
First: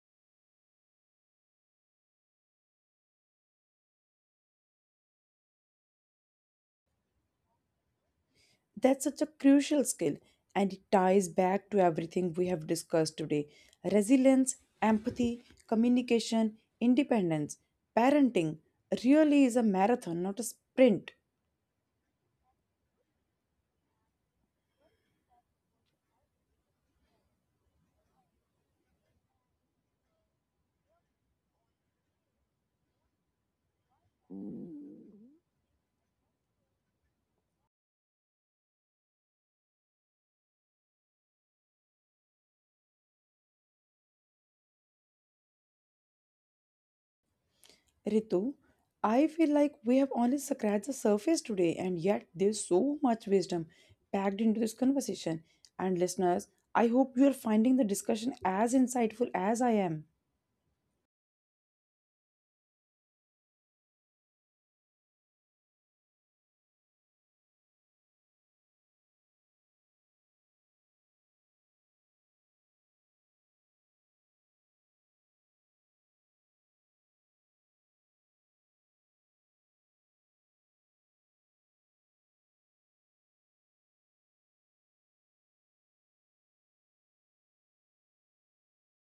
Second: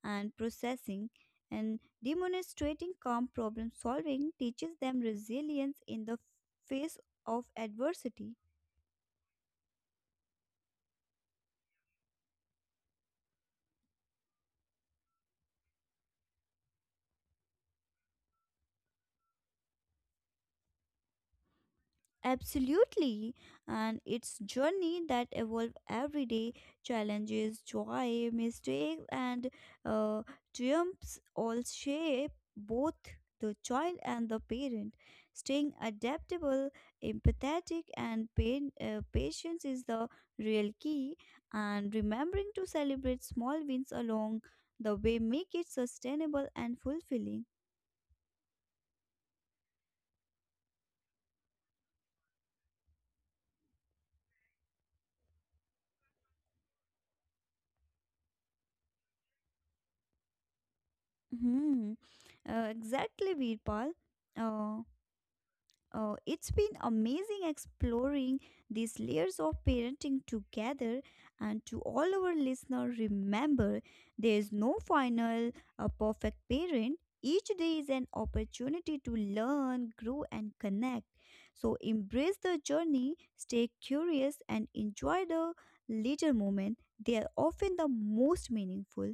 S2: and processing and demonstrating calm problem solving teaches them resilience in the face of adversity.
S1: That's such a crucial skill, and it ties back to everything we have discussed today: resilience, empathy, communication, independence, parenting. Really is a marathon, not a sprint.
S2: Absolutely, and it's journey that evolve every day. Challenges, joy, mistakes, and uh, triumphs all shape both the child and the parent. Staying adaptable, empathetic, and patience is the real key. And remembering to celebrate small wins along the way make it sustainable and fulfilling.
S1: Ritu, I feel like we have only scratched the surface today, and yet there's so much wisdom packed into this conversation. And listeners, I hope you are finding the discussion as insightful as I am.
S2: Hmm. Exactly, Virpal. Uh, it's been amazing exploring these layers of parenting together. And to all our listeners, remember there is no final perfect parent. Each day is an opportunity to learn, grow, and connect. So embrace the journey, stay curious, and enjoy the little moment. They are often the most meaningful.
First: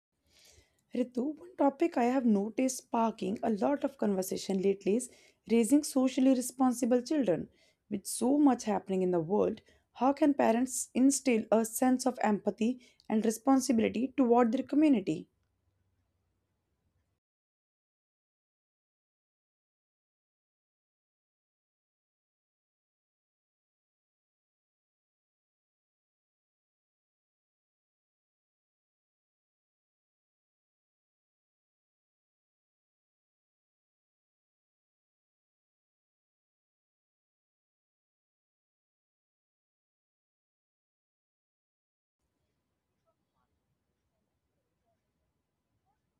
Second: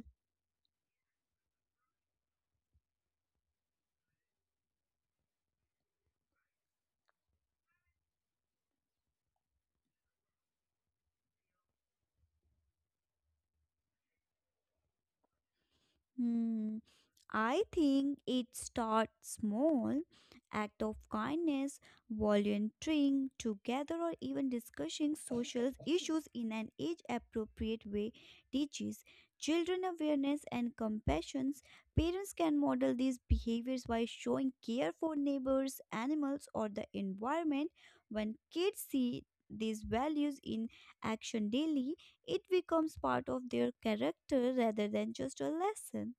S1: Ritu, one topic I have noticed sparking a lot of conversation lately is raising socially responsible children. With so much happening in the world, how can parents instill a sense of empathy and responsibility toward their community?
S2: Hmm. I think it starts small. Act of kindness, volunteering together, or even discussing social issues in an age appropriate way teaches children awareness and compassion. Parents can model these behaviors by showing care for neighbors, animals, or the environment. When kids see these values in action daily, it becomes part of their character rather than just a lesson.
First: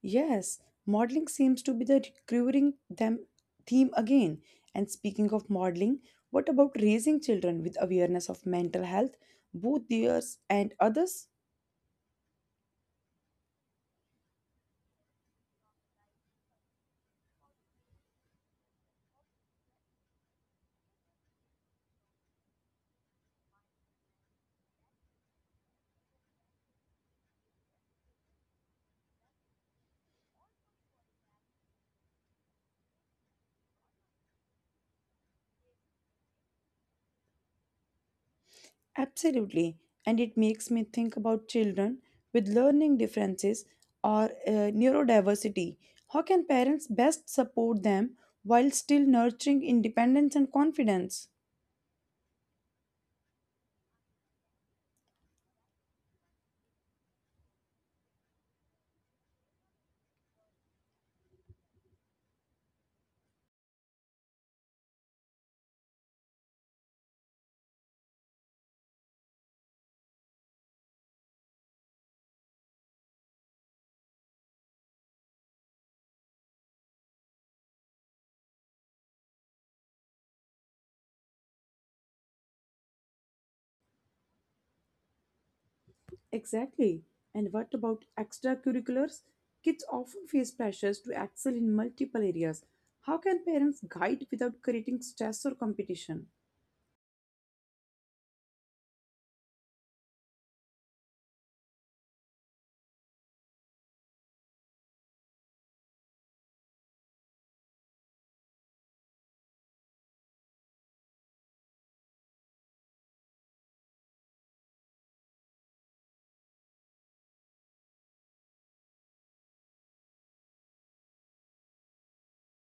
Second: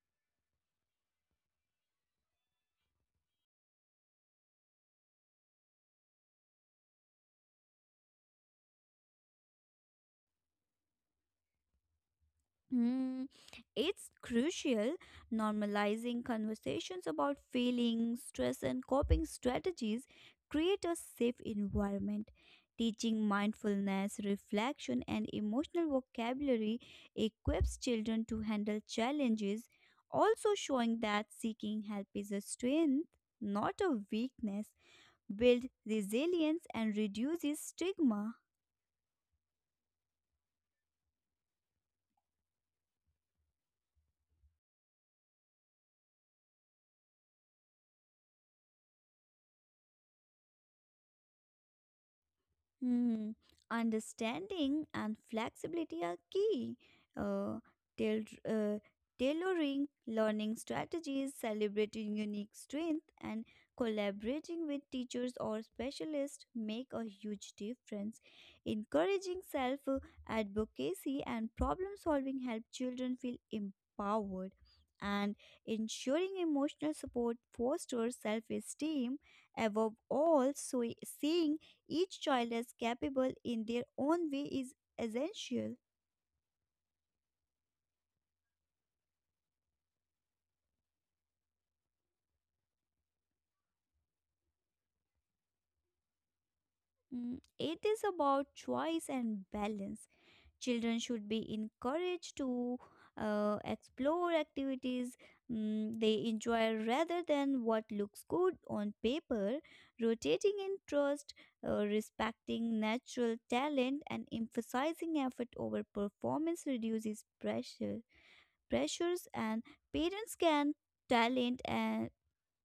S1: Yes, modeling seems to be the recurring theme again. And speaking of modeling, what about raising children with awareness of mental health, both theirs and others?
S2: Hmm, it's crucial. Normalizing conversations about feelings, stress, and coping strategies create a safe environment. Teaching mindfulness, reflection, and emotional vocabulary equips children to handle challenges. Also, showing that seeking help is a strength, not a weakness, builds resilience and reduces stigma.
S1: Absolutely. And it makes me think about children with learning differences or neurodiversity. How can parents best support them while still nurturing independence and confidence?
S2: Hmm, understanding and flexibility are key. Uh, tail- uh, Tailoring learning strategies, celebrating unique strength, and collaborating with teachers or specialists make a huge difference. Encouraging self advocacy and problem solving help children feel empowered. And ensuring emotional support fosters self esteem. Above all, so seeing each child is capable in their own way is essential.
S1: Exactly. And what about extracurriculars? Kids often face pressures to excel in multiple areas. How can parents guide without creating stress or competition?
S2: Mm, it is about choice and balance. Children should be encouraged to explore activities they enjoy rather than what looks good on paper. Rotating interest, respecting natural talent, and emphasizing effort over performance reduces pressures. And parents can talent and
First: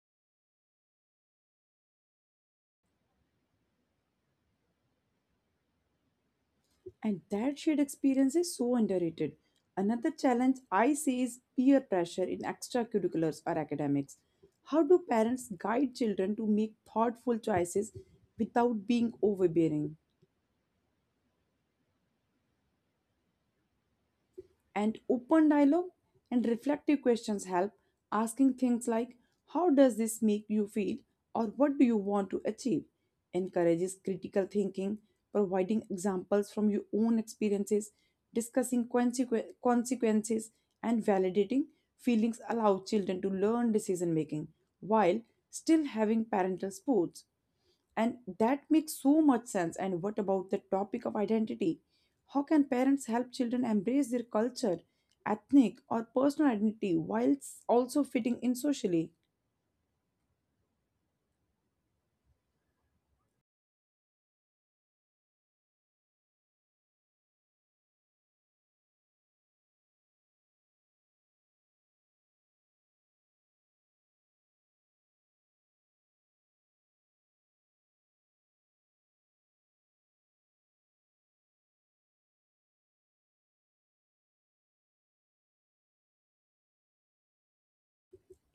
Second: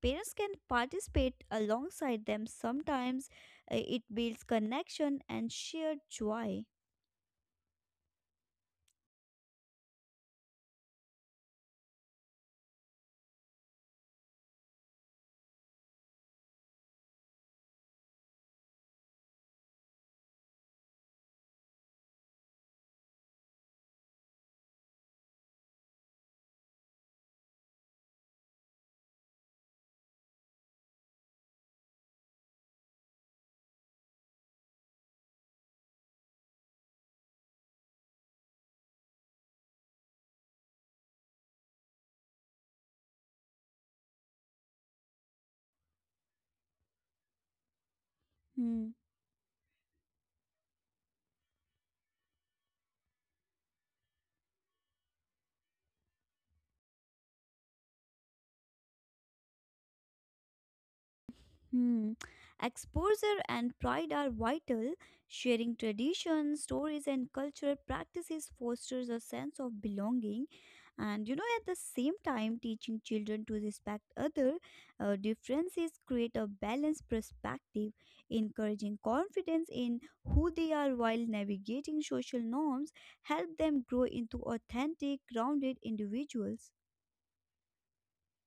S2: parents can participate alongside them. Sometimes it builds connection and shared joy.
S1: And that shared experience is so underrated. Another challenge I see is peer pressure in extracurriculars or academics. How do parents guide children to make thoughtful choices without being overbearing? And open dialogue and reflective questions help, asking things like, "How does this make you feel?" or "What do you want to achieve?" encourages critical thinking, providing examples from your own experiences, discussing consequences, and validating feelings allow children to learn decision making while still having parental support. And that makes
S2: Hmm.
S1: so much sense. And what about the topic of identity? How can parents help children embrace their culture, ethnic, or personal identity whilst also fitting in socially?
S2: Hmm. Exposure and pride are vital. Sharing traditions, stories, and cultural practices fosters a sense of belonging. And you know, at the same time, teaching children to respect other differences create a balanced perspective, encouraging confidence in who they are while navigating social norms. Help them grow into authentic, grounded individuals.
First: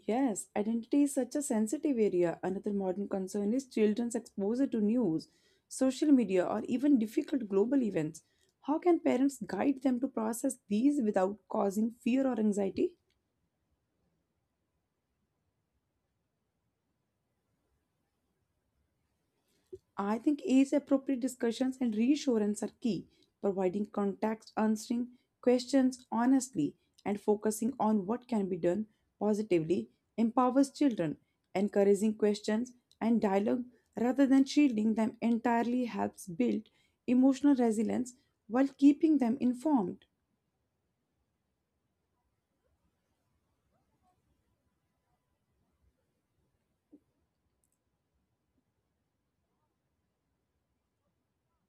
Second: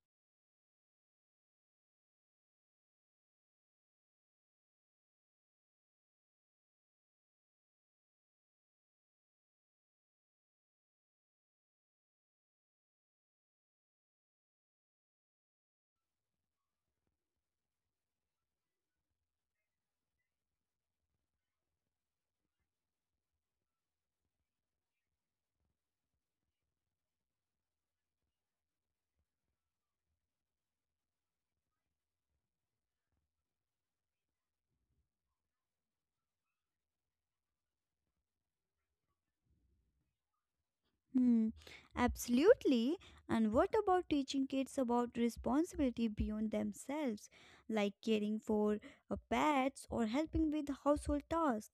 S1: Yes, identity is such a sensitive area. Another modern concern is children's exposure to news, social media, or even difficult global events. How can parents guide them to process these without causing fear or anxiety? I think age appropriate discussions and reassurance are key, providing context, answering questions honestly, and focusing on what can be done positively empowers children. Encouraging questions and dialogue rather than shielding them entirely helps build emotional resilience while keeping them informed.
S2: Hmm, absolutely. And what about teaching kids about responsibility beyond themselves, like caring for pets or helping with household tasks?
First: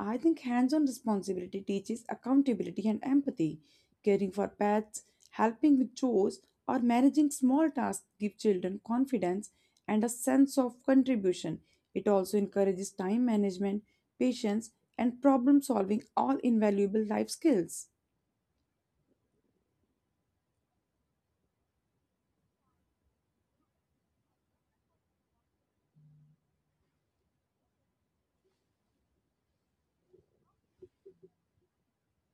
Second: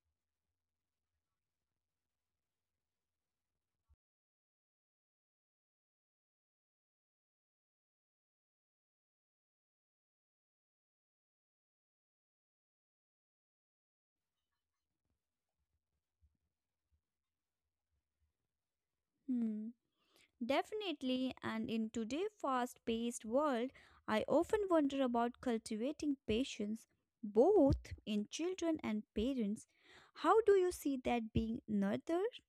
S1: I think hands on responsibility teaches accountability and empathy. Caring for pets, helping with chores, or managing small tasks give children confidence and a sense of contribution. It also encourages time management, patience, and problem solving, all invaluable life skills.
S2: Hmm, definitely. And in today's fast paced world, I often wonder about cultivating patience, both in children and parents. How do you see that being nurtured?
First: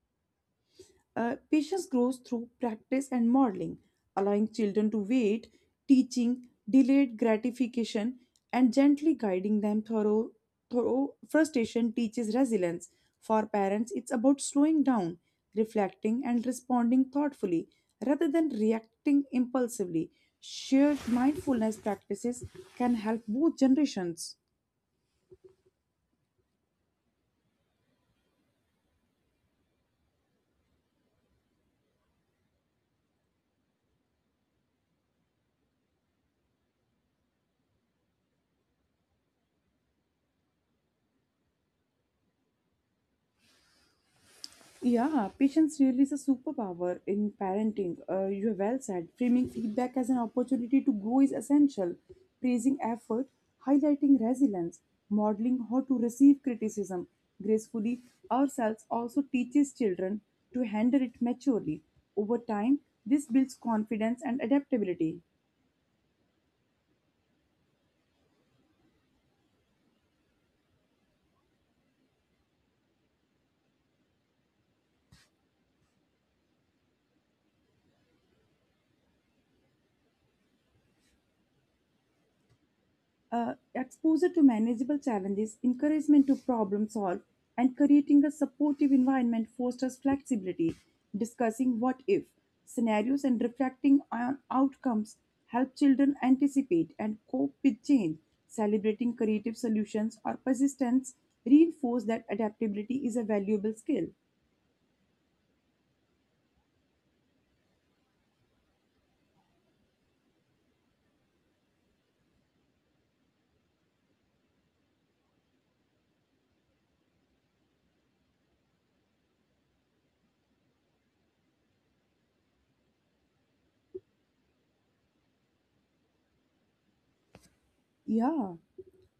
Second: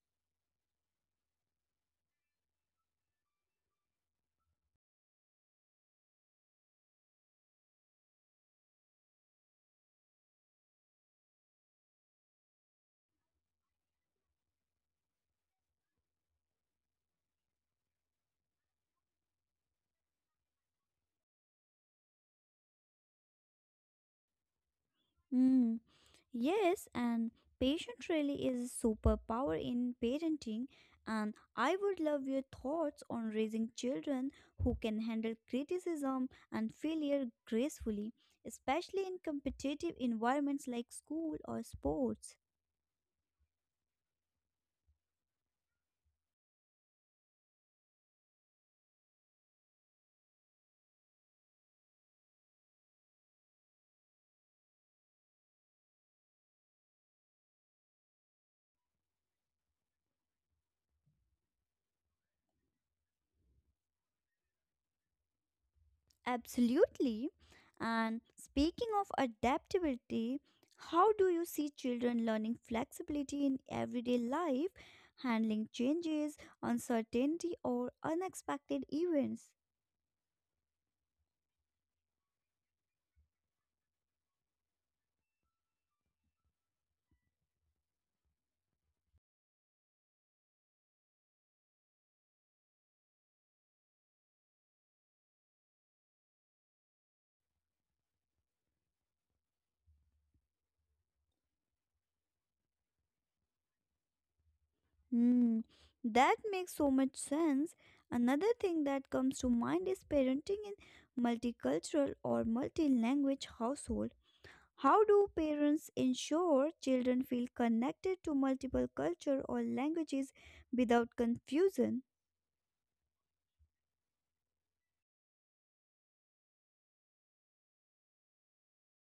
S1: Patience grows through practice and modeling, allowing children to wait, teaching delayed gratification, and gently guiding them through frustration teaches resilience. For parents, it's about slowing down, reflecting, and responding thoughtfully rather than reacting impulsively. Shared mindfulness practices can help both generations.
S2: Mm, yes, and patience really is a superpower in parenting. And I would love your thoughts on raising children who can handle criticism and failure gracefully, especially in competitive environments like school or sports.
S1: Yeah, patience really is a superpower in parenting. You have well said. Framing feedback as an opportunity to grow is essential. Praising effort, highlighting resilience, modeling how to receive criticism gracefully ourselves also teaches children to handle it maturely. Over time, this builds confidence and adaptability.
S2: Absolutely. And speaking of adaptability, how do you see children learning flexibility in everyday life, handling changes, uncertainty, or unexpected events?
S1: Exposure to manageable challenges, encouragement to problem solve, and creating a supportive environment fosters flexibility. Discussing what if scenarios and reflecting on outcomes help children anticipate and cope with change. Celebrating creative solutions or persistence reinforce that adaptability is a valuable skill.
S2: Hmm, that makes so much sense. Another thing that comes to mind is parenting in multicultural or multi-language household. How do parents ensure children feel connected to multiple culture or languages without confusion?
S1: Yeah.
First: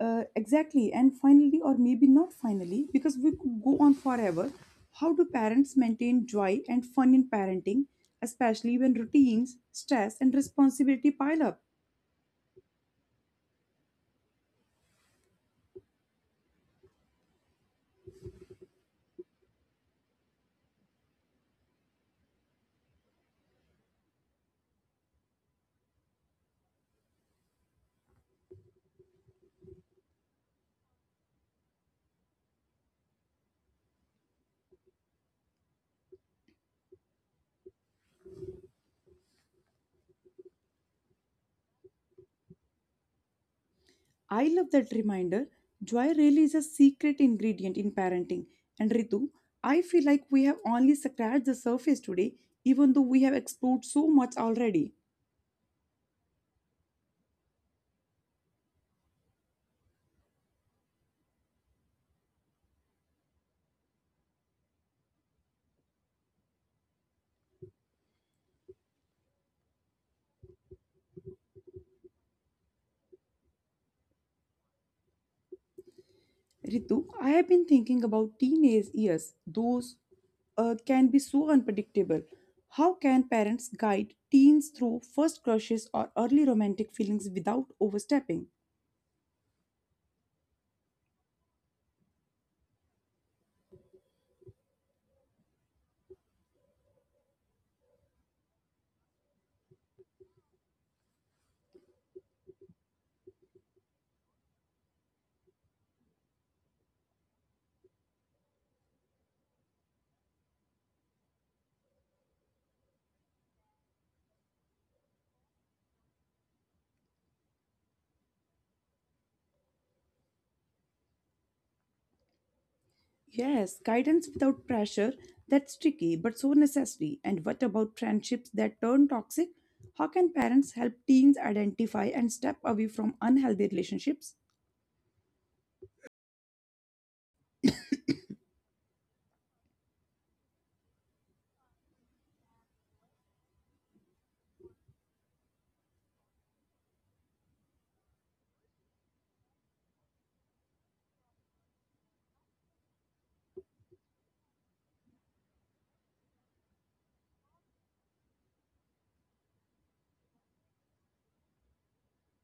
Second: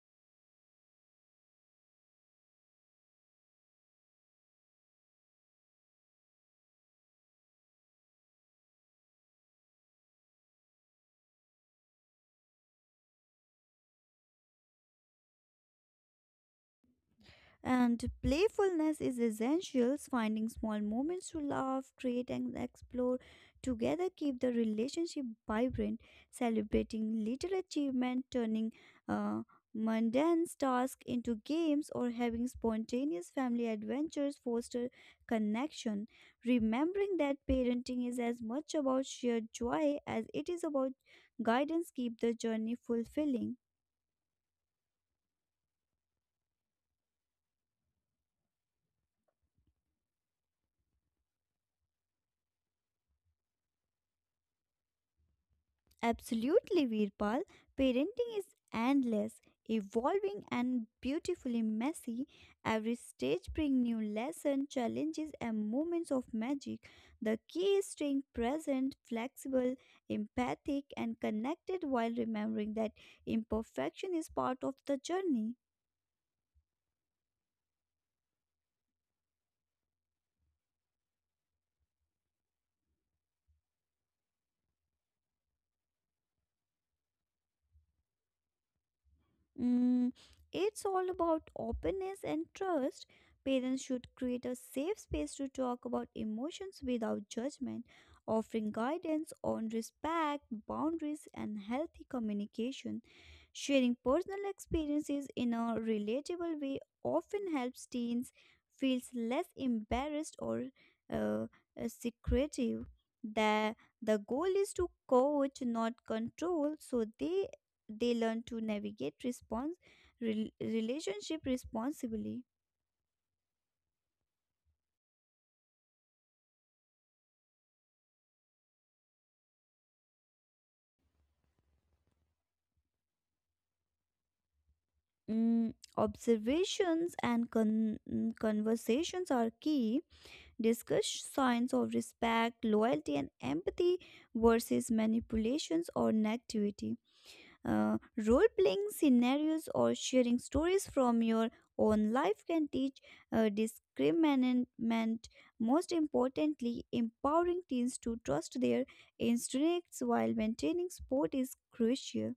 S1: Exactly. And finally, or maybe not finally, because we could go on forever. How do parents maintain joy and fun in parenting, especially when routines, stress, and responsibility pile up?
S2: And playfulness is essential. Finding small moments to laugh, create, and explore together keep the relationship vibrant. Celebrating little achievement, turning uh, mundane tasks into games, or having spontaneous family adventures foster connection. Remembering that parenting is as much about shared joy as it is about guidance keep the journey fulfilling.
S1: I love that reminder. Joy really is a secret ingredient in parenting. And Ritu, I feel like we have only scratched the surface today, even though we have explored so much already.
S2: Absolutely, Virpal. Parenting is endless, evolving, and beautifully messy. Every stage brings new lessons, challenges, and moments of magic. The key is staying present, flexible, empathic, and connected while remembering that imperfection is part of the journey.
S1: Ritu, I have been thinking about teenage years. Those can be so unpredictable. How can parents guide teens through first crushes or early romantic feelings without overstepping?
S2: Mm, it's all about openness and trust. Parents should create a safe space to talk about emotions without judgment, offering guidance on respect, boundaries, and healthy communication. Sharing personal experiences in a relatable way often helps teens feel less embarrassed or uh, uh, secretive. The, the goal is to coach, not control, so they learn to navigate relationship responsibly.
S1: Yes, guidance without pressure, that's tricky but so necessary. And what about friendships that turn toxic? How can parents help teens identify and step away from unhealthy relationships?
S2: Mm, observations and conversations are key. Discuss signs of respect loyalty and empathy versus manipulations or negativity. Uh, Role playing scenarios or sharing stories from your own life can teach discriminant. Most importantly, empowering teens to trust their instincts while maintaining sport is crucial.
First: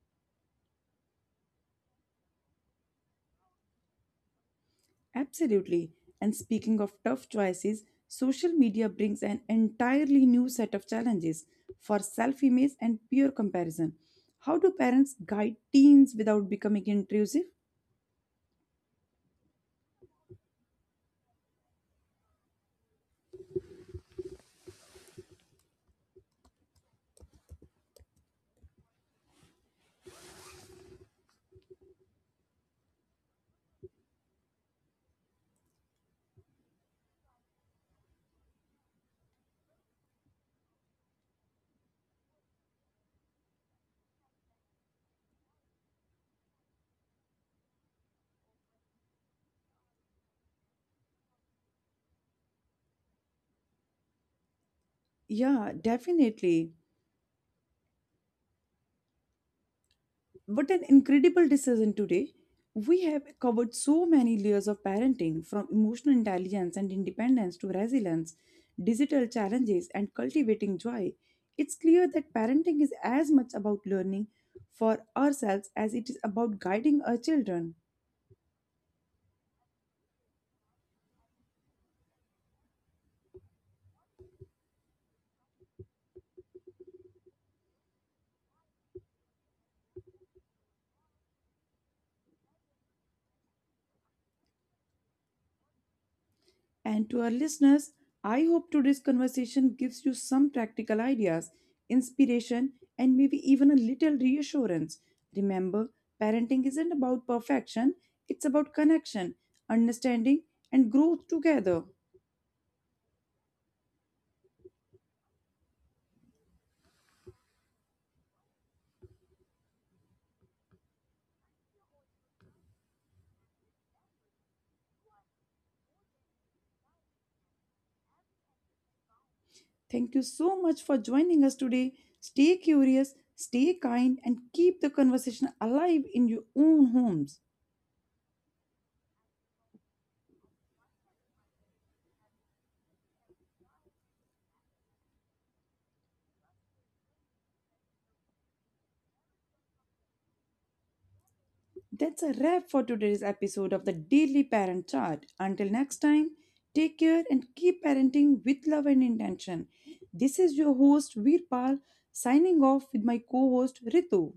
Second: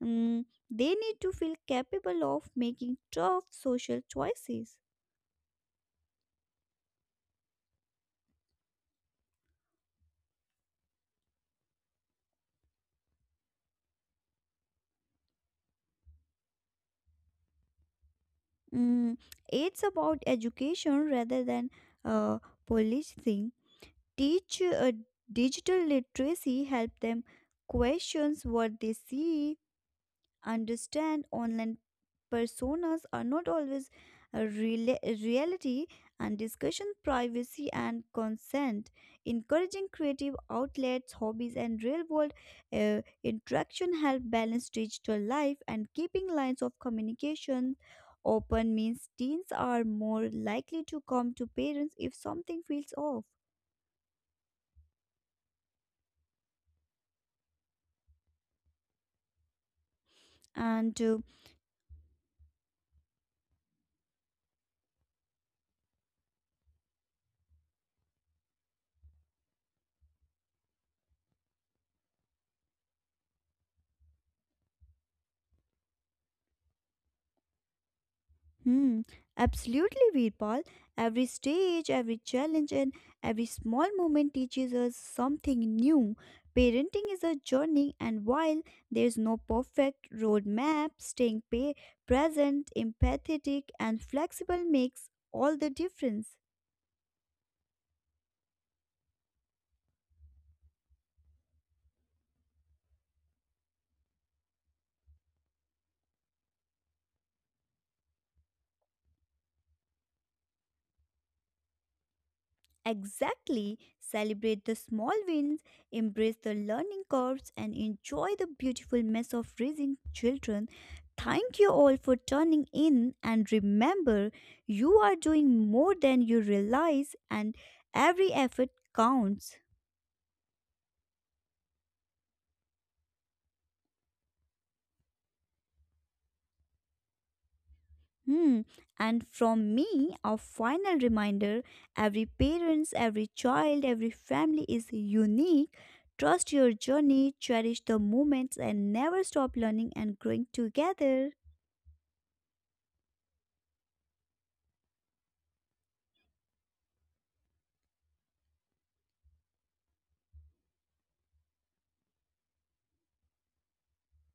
S2: Mm, they need to feel capable of making tough social choices.
S1: Absolutely. And speaking of tough choices, social media brings an entirely new set of challenges for self image and peer comparison. How do parents guide teens without becoming intrusive?
S2: Mm, it's about education rather than uh, policing. Teach digital literacy, help them questions what they see, understand online personas are not always a reality, and discussion privacy and consent. Encouraging creative outlets, hobbies, and real world interaction help balance digital life. And keeping lines of communication open means teens are more likely to come to parents if something feels off.
S1: Yeah, definitely. What an
S2: And
S1: incredible decision today. We have covered so many layers of parenting, from emotional intelligence and independence to resilience, digital challenges, and cultivating joy. It's clear that parenting is as much about learning for ourselves as it is about guiding our children.
S2: Hmm, absolutely, Veerpal. Every stage, every challenge, and every small moment teaches us something new. Parenting is a journey, and while there's no perfect roadmap, staying present, empathetic, and flexible makes all the difference.
S1: And to our listeners, I hope today's conversation gives you some practical ideas, inspiration, and maybe even a little reassurance. Remember, parenting isn't about perfection, it's about connection, understanding, and growth together.
S2: Exactly. Celebrate the small wins, embrace the learning curves, and enjoy the beautiful mess of raising children. Thank you all for turning in, and remember, you are doing more than you realize, and every effort counts.
S1: Thank you so much for joining us today. Stay curious, stay kind, and keep the conversation alive in your own homes.
S2: Hmm. And from me, a final reminder: every parents, every child, every family is unique. Trust your journey, cherish the moments, and never stop learning and growing together.
S1: That's a wrap for today's episode of the Daily Parent Chart. Until next time, take care and keep parenting with love and intention. This is your host Veerpal, signing off with my co-host Ritu.